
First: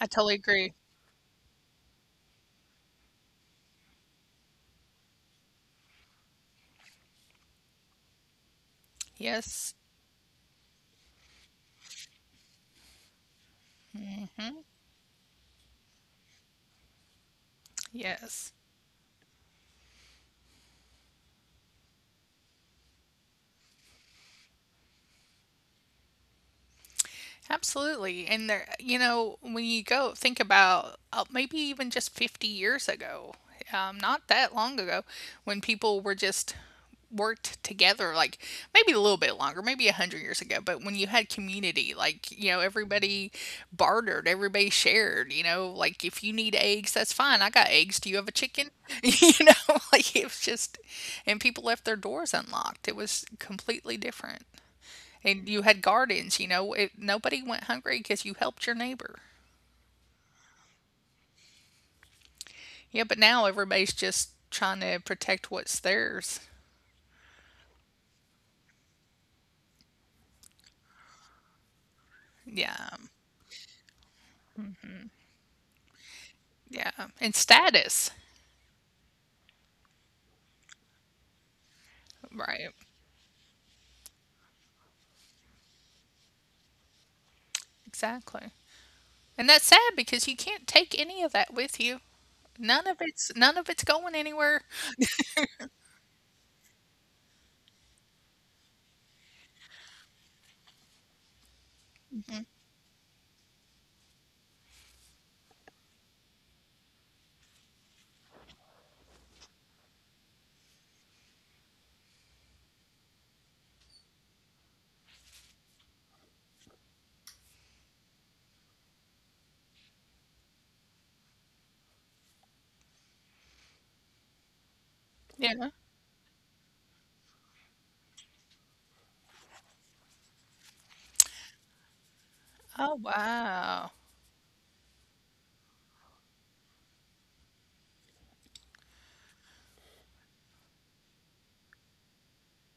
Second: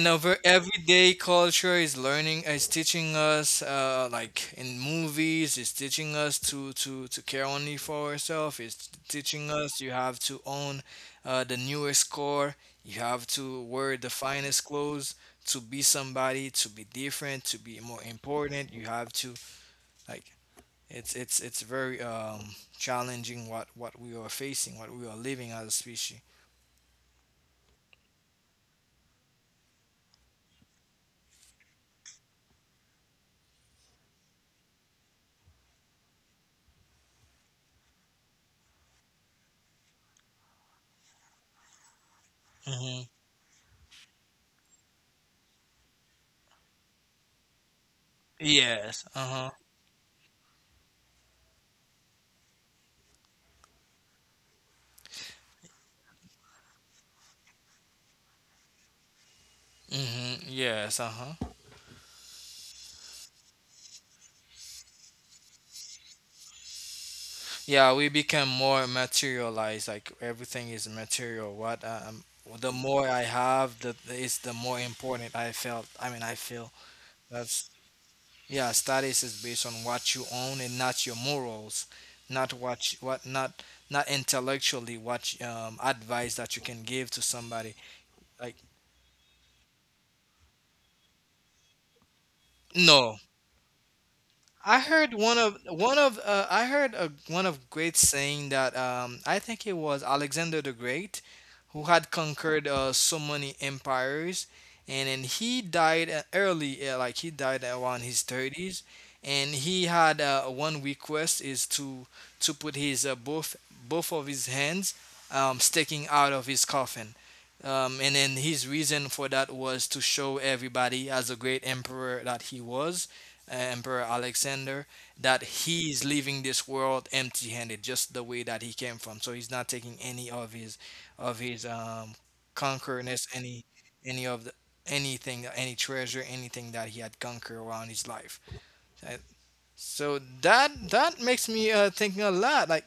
I totally
our
agree.
everyday culture is learning, is teaching us, uh, like in movies, is teaching us to to to care only for ourselves. It's teaching
Yes.
us you have to own, uh, the newest car. You have to wear the
Hmm.
finest clothes to be somebody, to be different, to be more
Yes.
important. You have to, like, it's it's it's very um challenging what what we are facing, what we are living as a species.
Absolutely. And there, you know, when you go think about uh, maybe even just fifty years ago, um, not that long ago, when people were just worked together, like maybe a little bit longer, maybe one hundred years ago, but when you had community, like, you know,
Hmm.
everybody bartered, everybody shared, you know, like if you need eggs, that's fine. I got eggs. Do you have a chicken?
Yes. Uh huh.
You know, like it was just, and people left their doors unlocked. It was completely different and you had gardens. You know, it, nobody went hungry because you helped your neighbor.
Hmm. Yes. Uh huh.
Yeah, but now everybody's just trying to protect what's theirs.
Yeah, we become more materialized. Like everything is material. What, um, the more
Yeah,
I have, the is the more important I felt. I mean, I feel
yeah, and
that's,
status.
yeah. Status is based on what you own and not your morals, not
Right,
what you- what not, not intellectually what, um, advice that you can give to somebody. Like,
exactly. And that's sad because you can't take any of that with you. None of
no,
it's none of it's going anywhere.
I heard one of one of uh, I heard a, one of great saying that, um, I think it was Alexander the Great, who had conquered, uh, so many empires, and then he died, uh, early, uh, like he died around his thirties, and he had, uh, one request, is to to put his, uh, both, both of his hands, um, sticking out of his coffin. Um, and then his reason for that was to show everybody, as a great emperor that he was, uh, Emperor Alexander, that
Yeah.
he is leaving this world empty handed, just the way that he came from. So he's not taking any of his, of his, um
Oh
conquerness, any
wow.
any of the, anything, that- any treasure, anything that he had conquered around his life. Uh, So that, that makes me, uh, thinking a lot. Like,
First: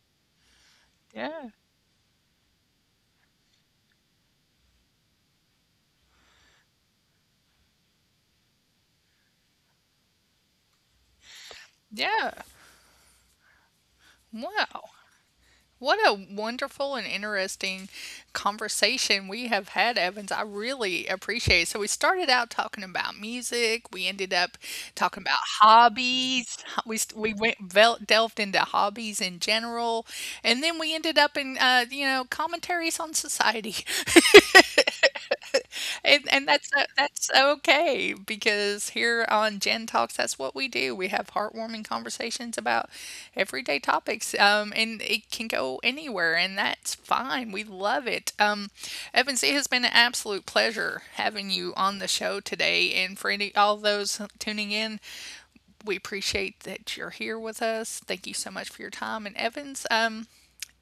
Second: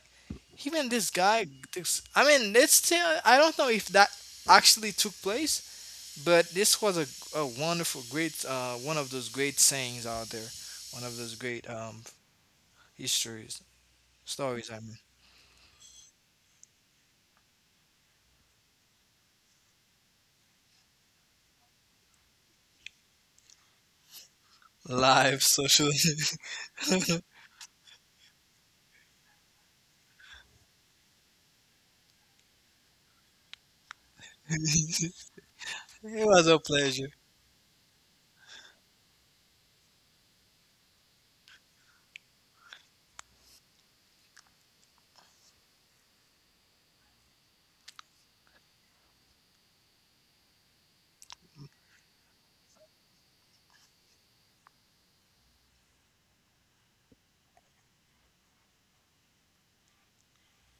even this guy,
Yeah.
this, I mean, it's still, I don't know if that actually took place, but this was a, a wonderful, great, uh, one of those great sayings out there, one of those great, um
Yeah.
histories, stories. I
Wow.
mean,
What a wonderful and interesting conversation we have had, Evans. I really appreciate it. So, we started out talking about music. We ended up talking
live
about
social.
hobbies. We, st-
It
we went vel- delved into hobbies in general. And then we ended up in, uh, you know, commentaries on society. And
was
and
a
that's uh,
pleasure.
that's okay because here on Gen Talks, that's what we do. We have heartwarming conversations about everyday topics, um, and it can go anywhere, and that's fine. We love it. Um, Evans, it has been an absolute pleasure having you on the show today, and for any all those tuning in, we appreciate that you're here with us. Thank you so much for your time, and Evans, um,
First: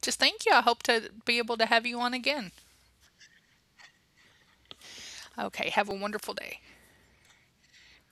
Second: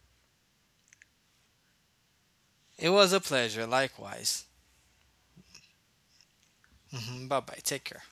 just thank you. I hope to be able to have you on again.
It was a pleasure, likewise.
Okay, have a wonderful day.
Bye bye. Take care.